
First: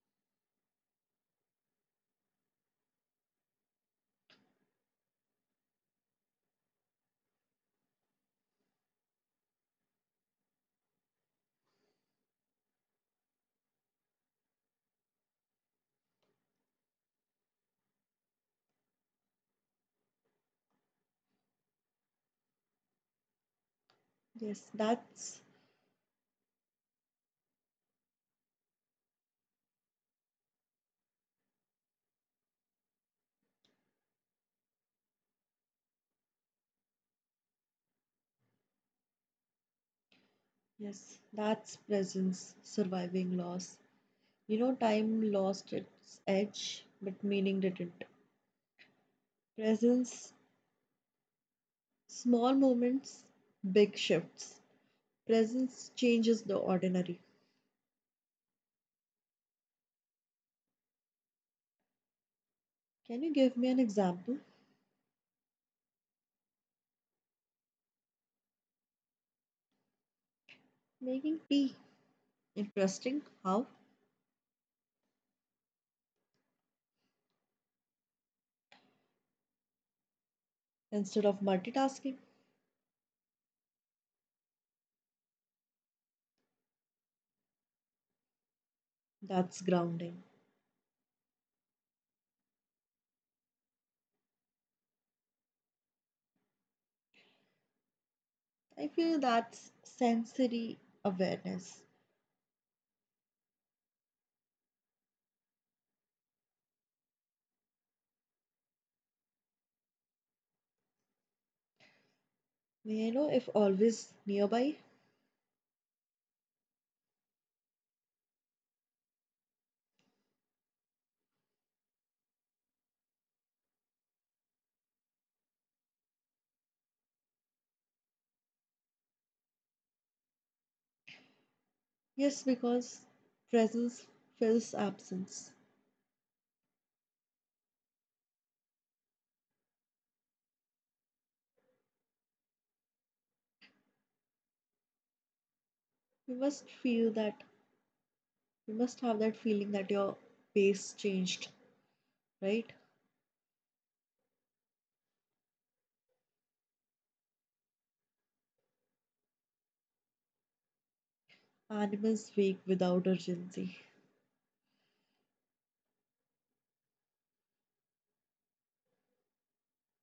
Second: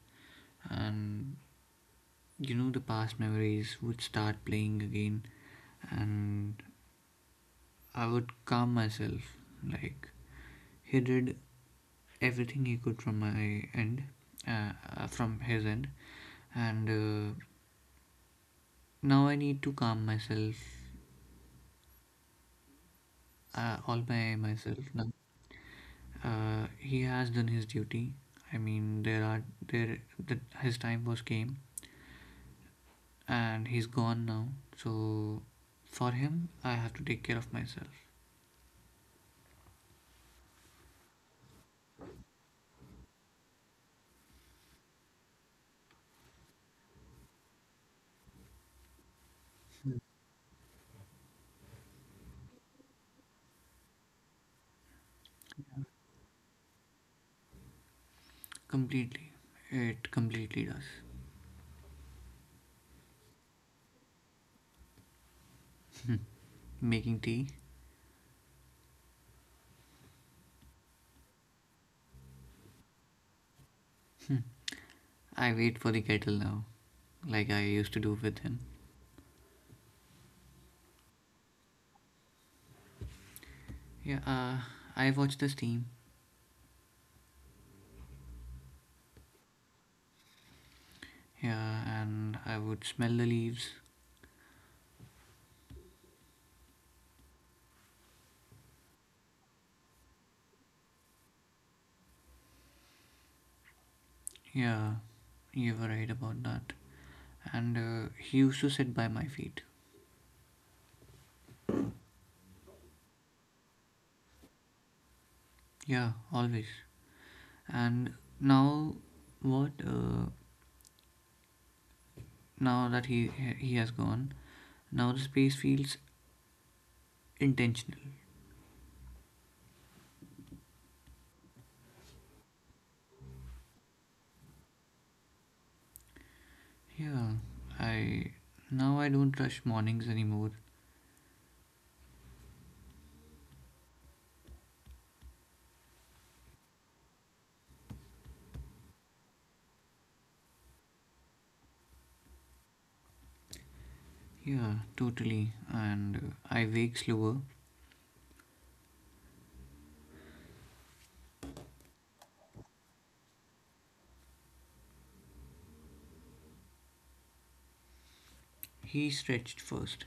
Speaker 2: And you know, the past memories would start playing again, and I would calm myself. Like he did everything he could from my end, uh, uh, from his end, and uh, now I need to calm myself uh, all by
Speaker 1: Yes,
Speaker 2: myself now.
Speaker 1: that's
Speaker 2: Uh, he has done his duty. I mean, there are there the, his time was came and he's gone now. So for him, I have to take care of myself.
Speaker 1: yes, that's presence surviving loss. You know, time lost its edge, but meaning didn't. Presence, small moments, big shifts. Presence changes the ordinary.
Speaker 2: Completely. It completely does.
Speaker 1: Can you give me an example?
Speaker 2: Making tea.
Speaker 1: Making tea. Interesting. How?
Speaker 2: I wait for the kettle now, like I used to do with him.
Speaker 1: Instead of multitasking,
Speaker 2: Yeah, uh, I watch the steam.
Speaker 1: that's grounding.
Speaker 2: Yeah, and I would smell the leaves.
Speaker 1: I feel that's sensory awareness.
Speaker 2: Yeah, you were right about that. And uh, he used to sit by my feet.
Speaker 1: May I know if always nearby?
Speaker 2: Yeah, always. And now, what? Uh, now that he he has gone, now the space feels intentional.
Speaker 1: Yes, because presence fills absence.
Speaker 2: Yeah, I now I don't rush mornings anymore.
Speaker 1: You must feel that, you must have that feeling that your pace changed, right?
Speaker 2: Yeah, totally. And uh, I wake slower.
Speaker 1: Animals wake without urgency,
Speaker 2: He stretched first,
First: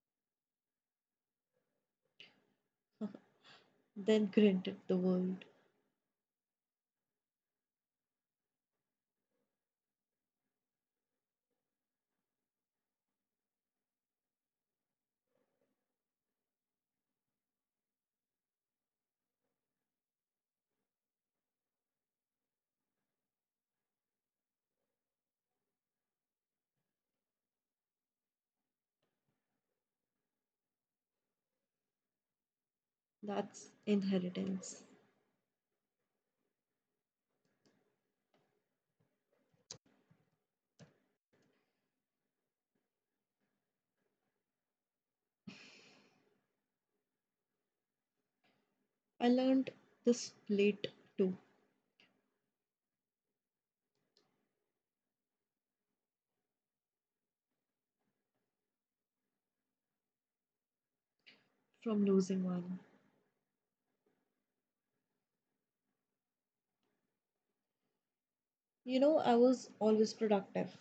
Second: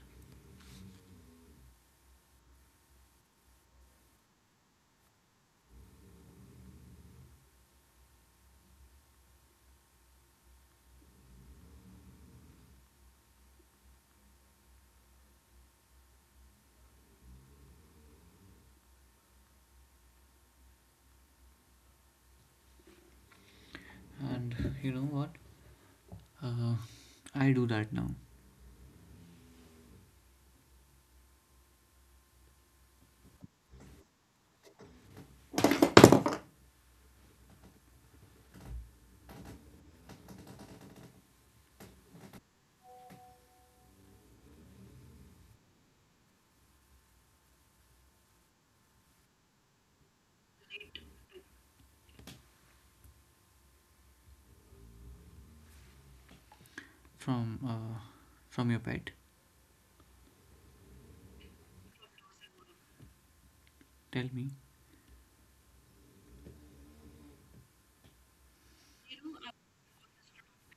Speaker 1: then grant at the world.
Speaker 2: and you know what? Uh, I do that now.
Speaker 1: That's inheritance. I learned this late too
Speaker 2: From uh, from your pet,
Speaker 1: from losing one.
Speaker 2: tell me.
Speaker 1: You know, I was always productive.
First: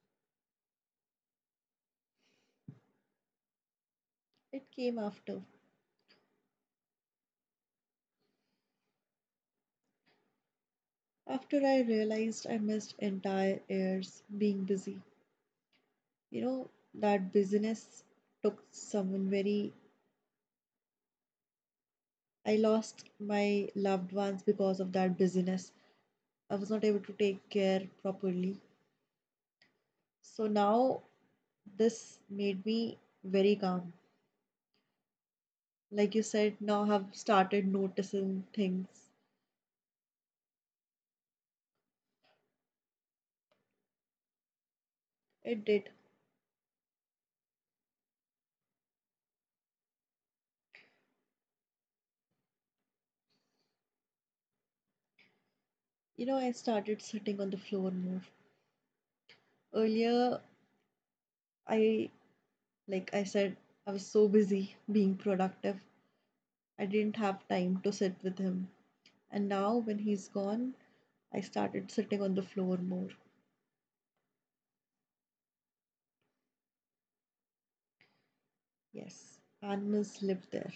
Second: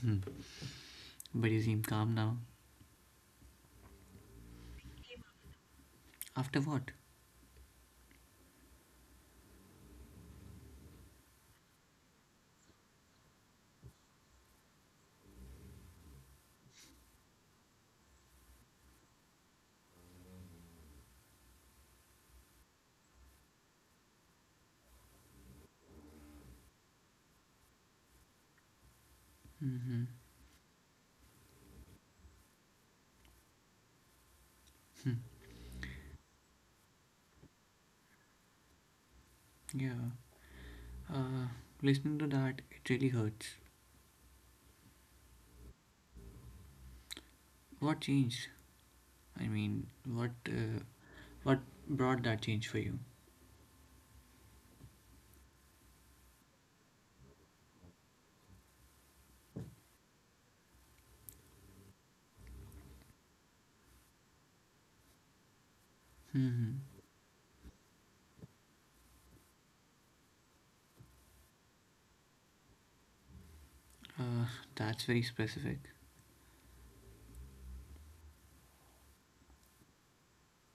Speaker 2: Hmm. But you seem calm now.
Speaker 1: It came after.
Speaker 2: After what?
Speaker 1: After I realized I missed entire years being busy. You know, that busyness took someone very I lost my loved ones because of that busyness. I was not able to take care properly.
Speaker 2: Mm-hmm.
Speaker 1: So now this made me very calm. Like you said, now I've started noticing things.
Speaker 2: Yeah. Uh, Listening to that, it really hurts.
Speaker 1: It did.
Speaker 2: What changed? I mean, what uh, what brought that change for you?
Speaker 1: You know, I started sitting on the floor more. Earlier, I, like I said, I was so busy being productive.
Speaker 2: Hmm.
Speaker 1: I didn't have time to sit with him. And now, when he's gone, I started sitting on the floor more.
Speaker 2: Uh, that's very specific.
Speaker 1: Yes, animals live there.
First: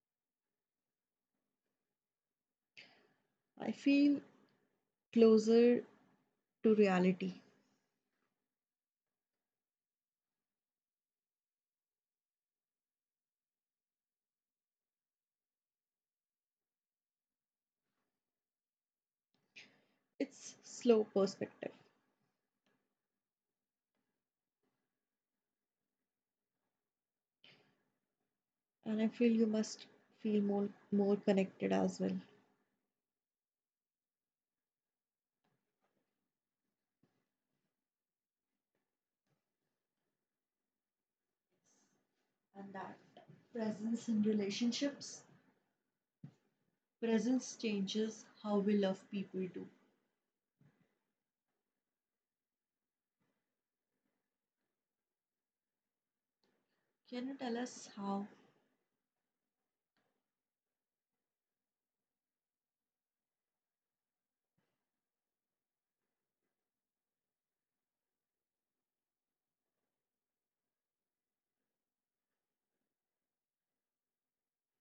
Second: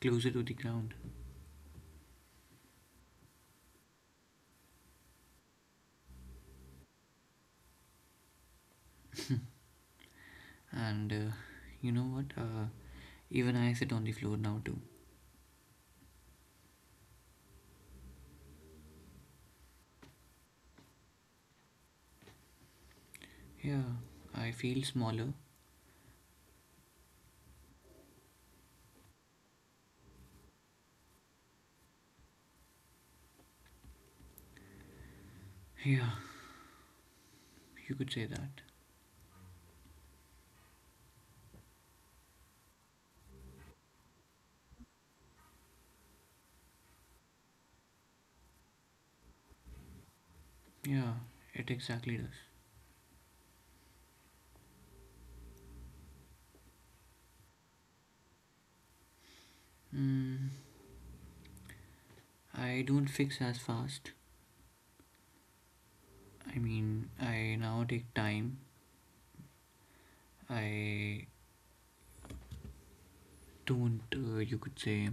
Speaker 2: Closer to the ground.
Speaker 1: I feel closer to reality.
Speaker 2: And uh, you know what? Uh, even I sit on the floor now too.
Speaker 1: It's slow perspective,
Speaker 2: Yeah, I feel smaller.
Speaker 1: and I feel you must feel more more connected as well.
Speaker 2: Yeah, you could say that.
Speaker 1: And that presence in relationships, presence changes how we love people too.
Speaker 2: Yeah, it exactly does.
Speaker 1: Can you tell us how
Speaker 2: Hmm. I don't fix as fast. I mean, I now take time. I don't, uh, you could say,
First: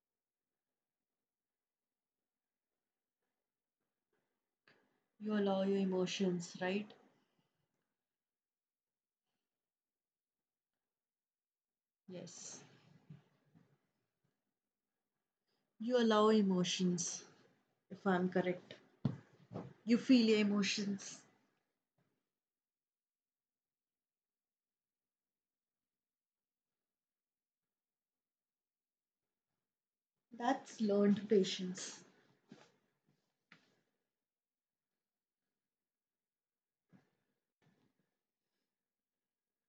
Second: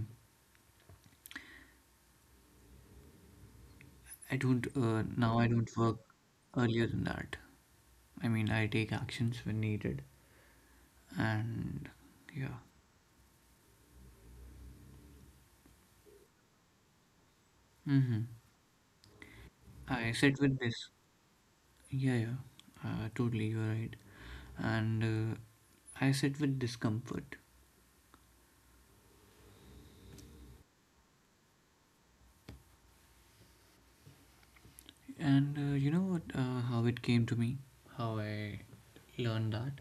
Speaker 2: I don't, uh,
Speaker 1: you
Speaker 2: now I
Speaker 1: allow
Speaker 2: don't
Speaker 1: your
Speaker 2: work
Speaker 1: emotions,
Speaker 2: earlier
Speaker 1: right?
Speaker 2: than that. I mean, I take actions when needed, and yeah,
Speaker 1: Yes, you allow emotions.
Speaker 2: mm-hmm.
Speaker 1: If I'm correct,
Speaker 2: I
Speaker 1: you
Speaker 2: sit
Speaker 1: feel
Speaker 2: with
Speaker 1: your
Speaker 2: this.
Speaker 1: emotions.
Speaker 2: Yeah, yeah, uh, totally, you're right. And uh, I sit with discomfort,
Speaker 1: That's learned patience.
Speaker 2: and uh, you know what? Uh, how it came to me, how I learned that.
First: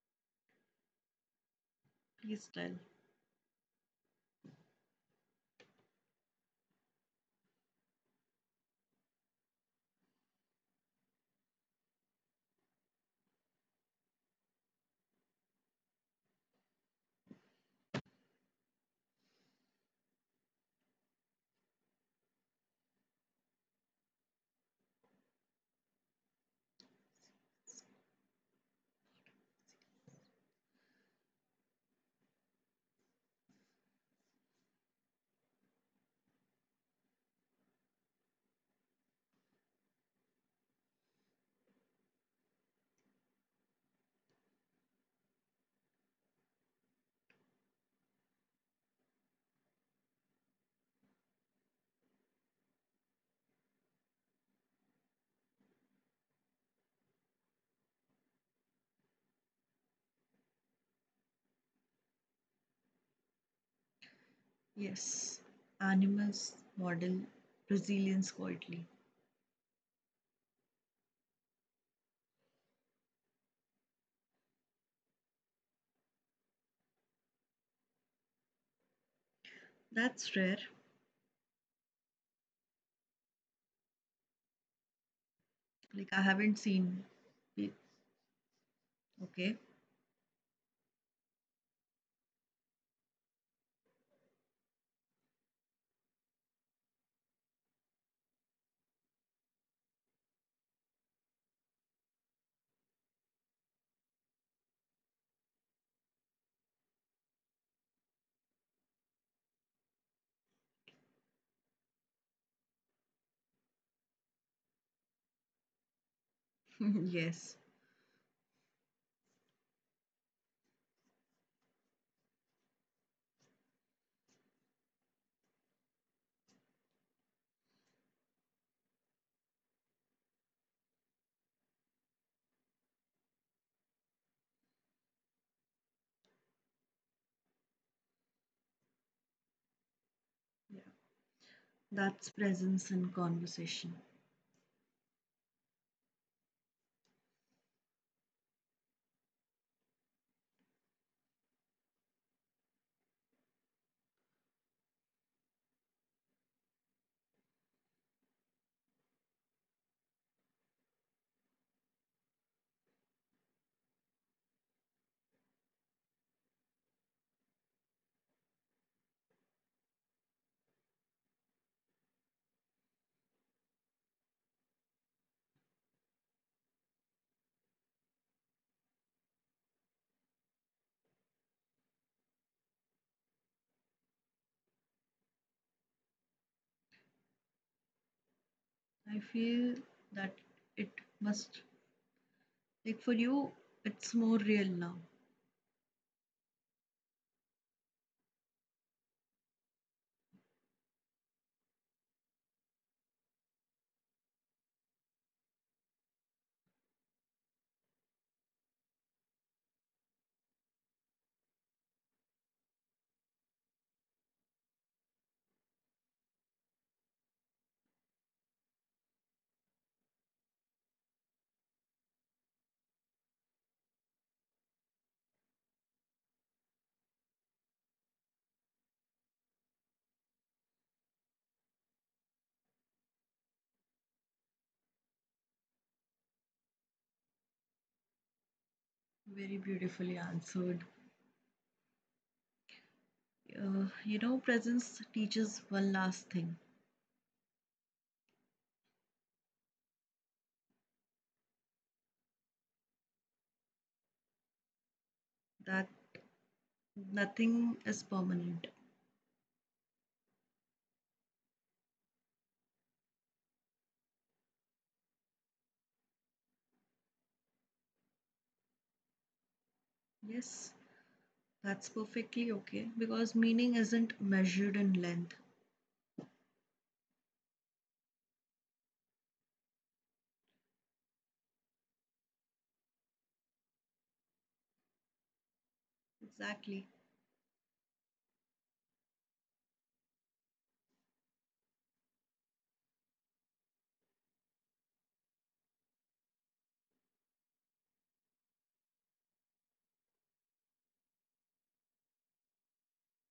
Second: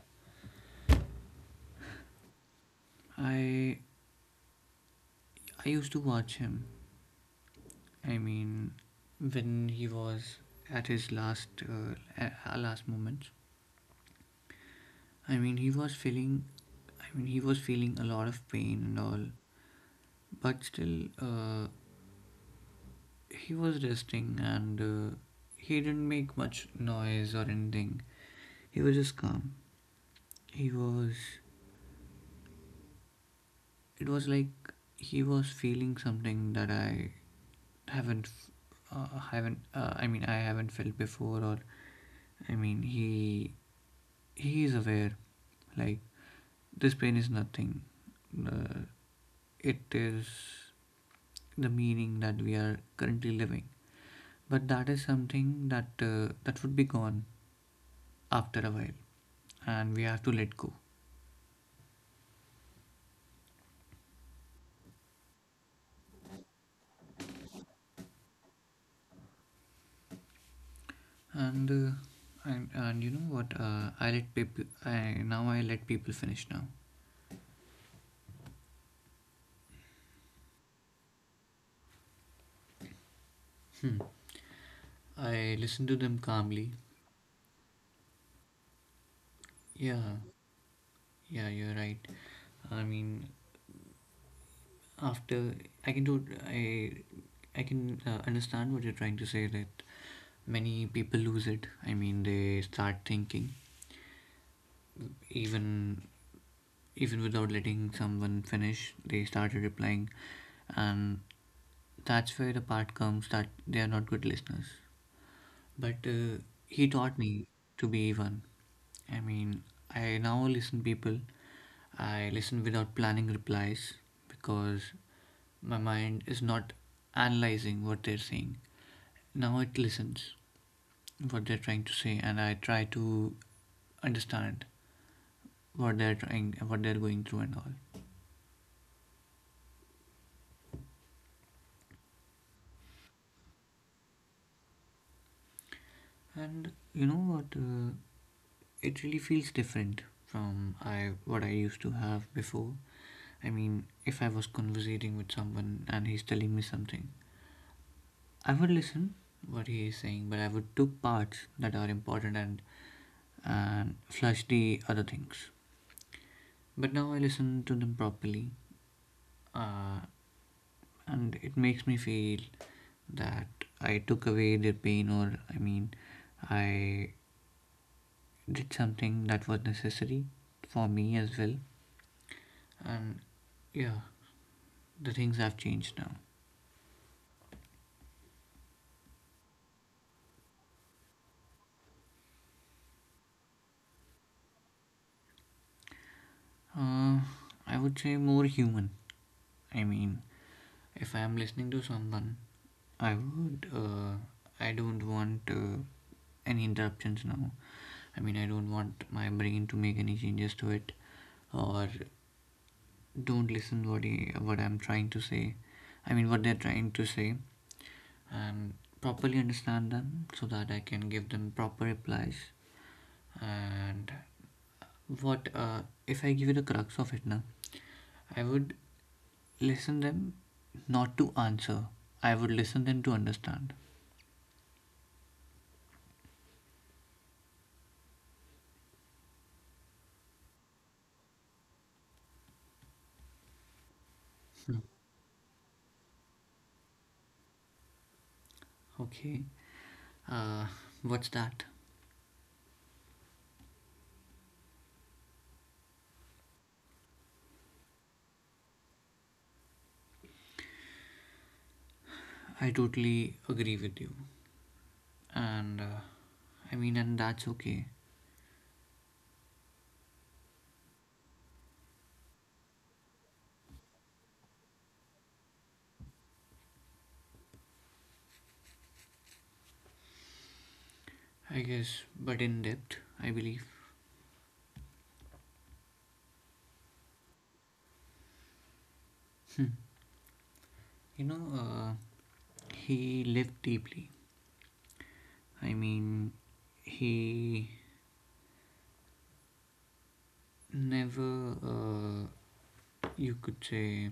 Speaker 1: Please tell.
Speaker 2: I I used to watch him. I mean, when he was at his last uh, a- last moments. I mean, he was feeling. I mean, he was feeling a lot of pain and all, but still, uh, he was resting and uh, he didn't make much noise or anything. He was just calm. He was. It was like he was feeling something that I haven't, f- uh, haven't. Uh, I mean, I haven't felt before, or I mean, he he is aware. Like this pain is nothing. Uh, it is the meaning that we are currently living, but that is something that uh, that would be gone after a while, and we have to let go.
Speaker 1: Yes, animals model resilience quietly.
Speaker 2: And uh, and, and you know what uh, i let people i now i let people finish now.
Speaker 1: That's rare.
Speaker 2: Hmm. I listen to them
Speaker 1: Like
Speaker 2: calmly.
Speaker 1: I haven't seen it. Okay.
Speaker 2: Yeah, yeah, you're right. I mean, after i can do i i can uh, understand what you're trying to say that many people lose it. I mean, they start thinking, even even without letting someone finish, they started replying, and that's where the part comes that they are not good listeners. But uh, he taught me to be
Speaker 1: yes.
Speaker 2: one. I mean, I now listen people. I listen without planning replies because my mind is not analyzing what they're saying. Now it listens what they're trying to say, and I try to understand what they're trying, what they're going through, and all.
Speaker 1: Yeah. That's presence in conversation.
Speaker 2: And you know what? Uh, it really feels different from I what I used to have before. I mean, if I was conversating with someone and he's telling me something, I would listen what he is saying, but I would took parts that are important and and flush the other things. But now I listen to them properly, uh, and it makes me feel that I took away their pain, or I mean, I did something that was necessary for me as well and yeah, the things have changed now.
Speaker 1: I feel that it must like for you it's more real now.
Speaker 2: Uh, I would say more human. I mean, if I am listening to someone, I would. Uh, I don't want uh, any interruptions now. I mean, I don't want my brain to make any changes to it, or don't listen what he, what I'm trying to say. I mean, what they're trying to say, and properly understand them so that I can give them proper replies. And what uh, if I give you the crux of it now? I would listen them not to answer. I would listen them to understand.
Speaker 1: Very beautifully answered. Uh, you know, presence teaches one last thing
Speaker 2: Okay. Uh, what's that?
Speaker 1: that nothing is permanent.
Speaker 2: I totally agree with you. And uh, I mean, and that's okay.
Speaker 1: Yes, that's perfectly okay because meaning isn't measured in length.
Speaker 2: I guess, but in depth, I believe.
Speaker 1: Exactly.
Speaker 2: You know, uh, he lived deeply. I mean, he never, uh, you could say,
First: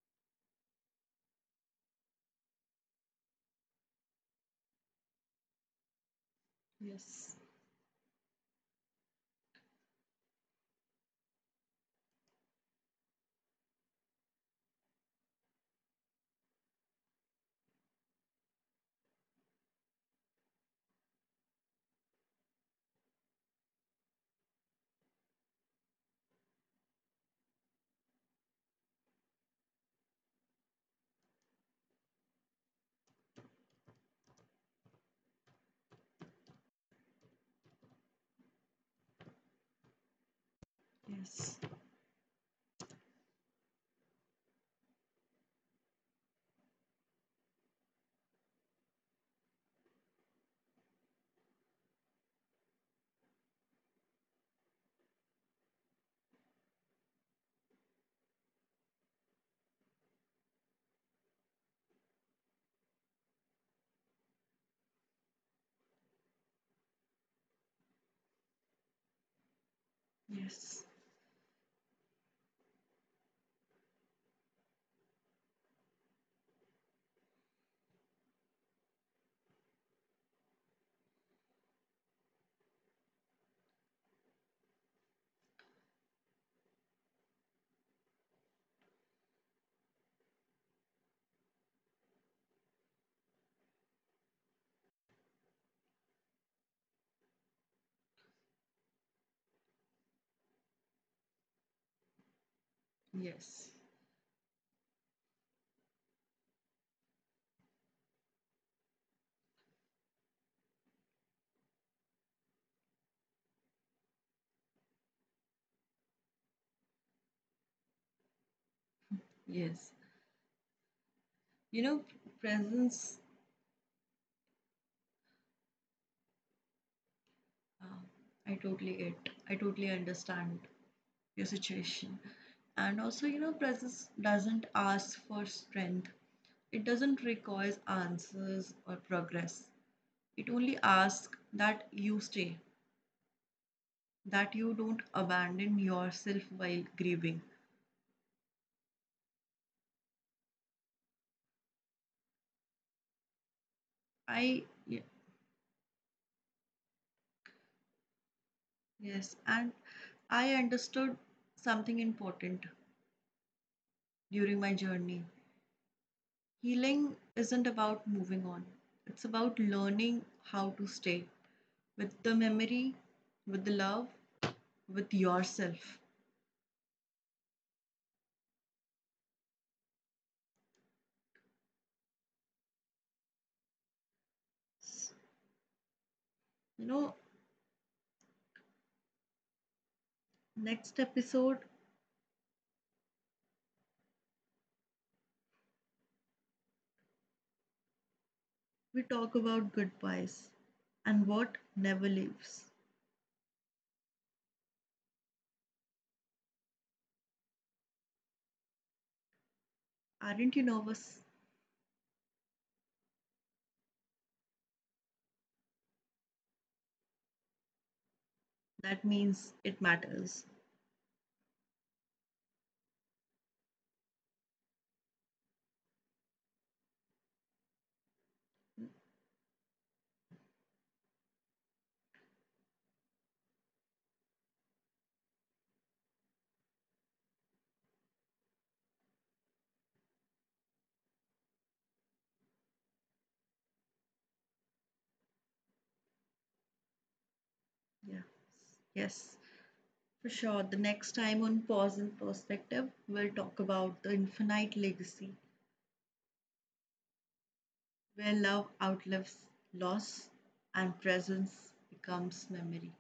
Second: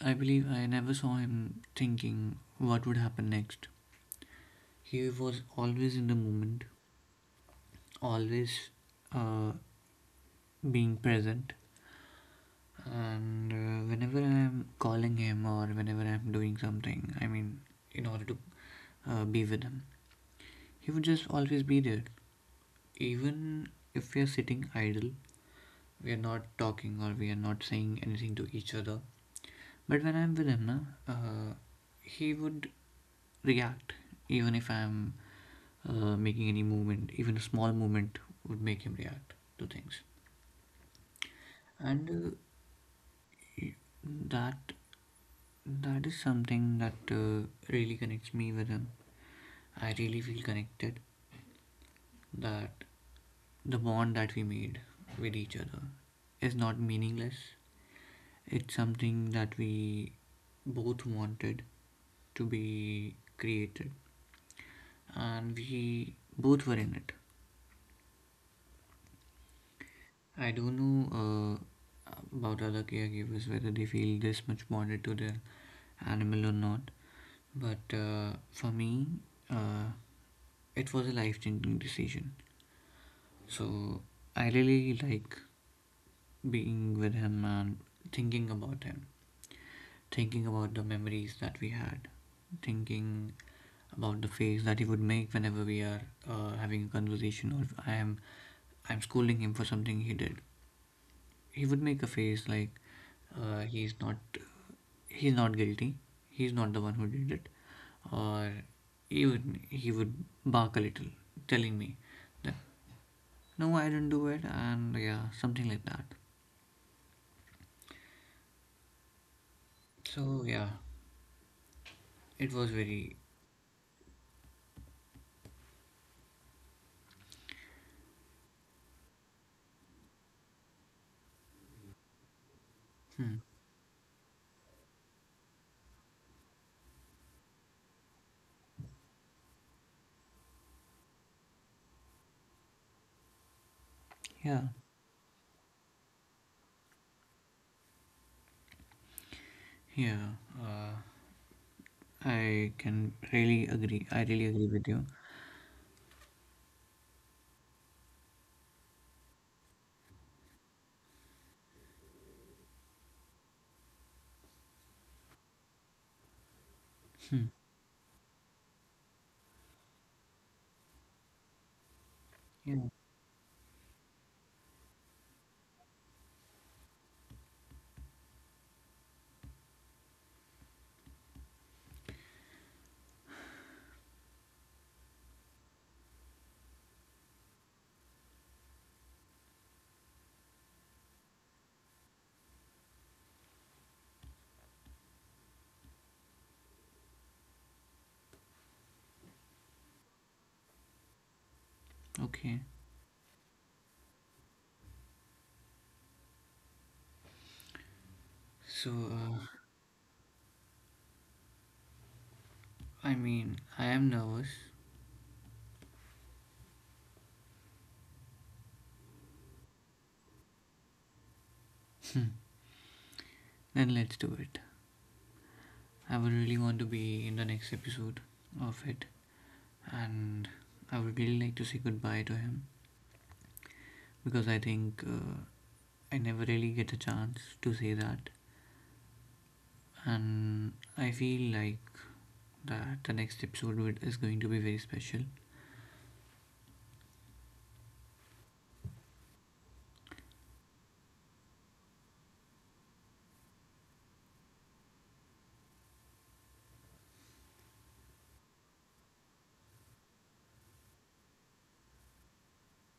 Speaker 2: I believe I never saw him thinking what would happen next. He was always in the moment,
Speaker 1: Yes,
Speaker 2: always uh, being present. And uh, whenever I'm calling him or whenever I'm doing something, I mean, in order to uh, be with him, he would just always be there. Even if we are sitting idle, we are not talking or we are not saying anything to each other. But when I'm with him, na, uh, he would react. Even if I'm uh, making any movement, even a small movement would make him react to things.
Speaker 1: yes,
Speaker 2: And uh, that That is something that uh, really connects me with him. I really feel connected that the bond that we made with each other is not meaningless. It's something that we both wanted to be created and we both were in it. I don't know
Speaker 1: yes,
Speaker 2: uh, about other caregivers whether they feel this much bonded to their animal or not, but uh, for me, uh, it was a life changing decision. So I really like being with him and thinking about him, thinking about the memories that we had, thinking about the face that he would make whenever we are uh, having a conversation or if I am I'm scolding him for something he did. He would make a face like uh, he's not
Speaker 1: yes,
Speaker 2: he's not guilty. He's not the one who did it. Or even he would bark a little, telling me that no, I didn't do it, and yeah, something like that. So yeah,
Speaker 1: yes.
Speaker 2: it
Speaker 1: You
Speaker 2: was
Speaker 1: know,
Speaker 2: very
Speaker 1: presence, uh, I totally get, I totally understand your situation.
Speaker 2: hmm.
Speaker 1: And also, you know, presence doesn't ask for strength, it doesn't require answers or progress. It only asks that you stay,
Speaker 2: Yeah,
Speaker 1: that you don't abandon yourself while grieving.
Speaker 2: yeah. Uh, I can really agree. I really agree
Speaker 1: I
Speaker 2: with you.
Speaker 1: yeah, Yes, and I understood something important during my journey. Healing
Speaker 2: Hmm,
Speaker 1: isn't about moving on, it's about learning how to stay with the
Speaker 2: yeah.
Speaker 1: memory, with the love, with yourself. You know, next episode, we talk about goodbyes and what never
Speaker 2: Okay.
Speaker 1: leaves.
Speaker 2: So
Speaker 1: Aren't
Speaker 2: uh,
Speaker 1: you nervous?
Speaker 2: I mean, I am nervous.
Speaker 1: That means it matters.
Speaker 2: Then let's do it. I would really want to be in the next episode of it, and I would really like to say goodbye to him because I think uh, I never really get a chance to say that, and I feel like that the next episode would- is going to be very special
Speaker 1: Yeah, yes. For sure, the next time on Pause and Perspective, we'll talk about the infinite legacy where love outlives loss and presence becomes memory.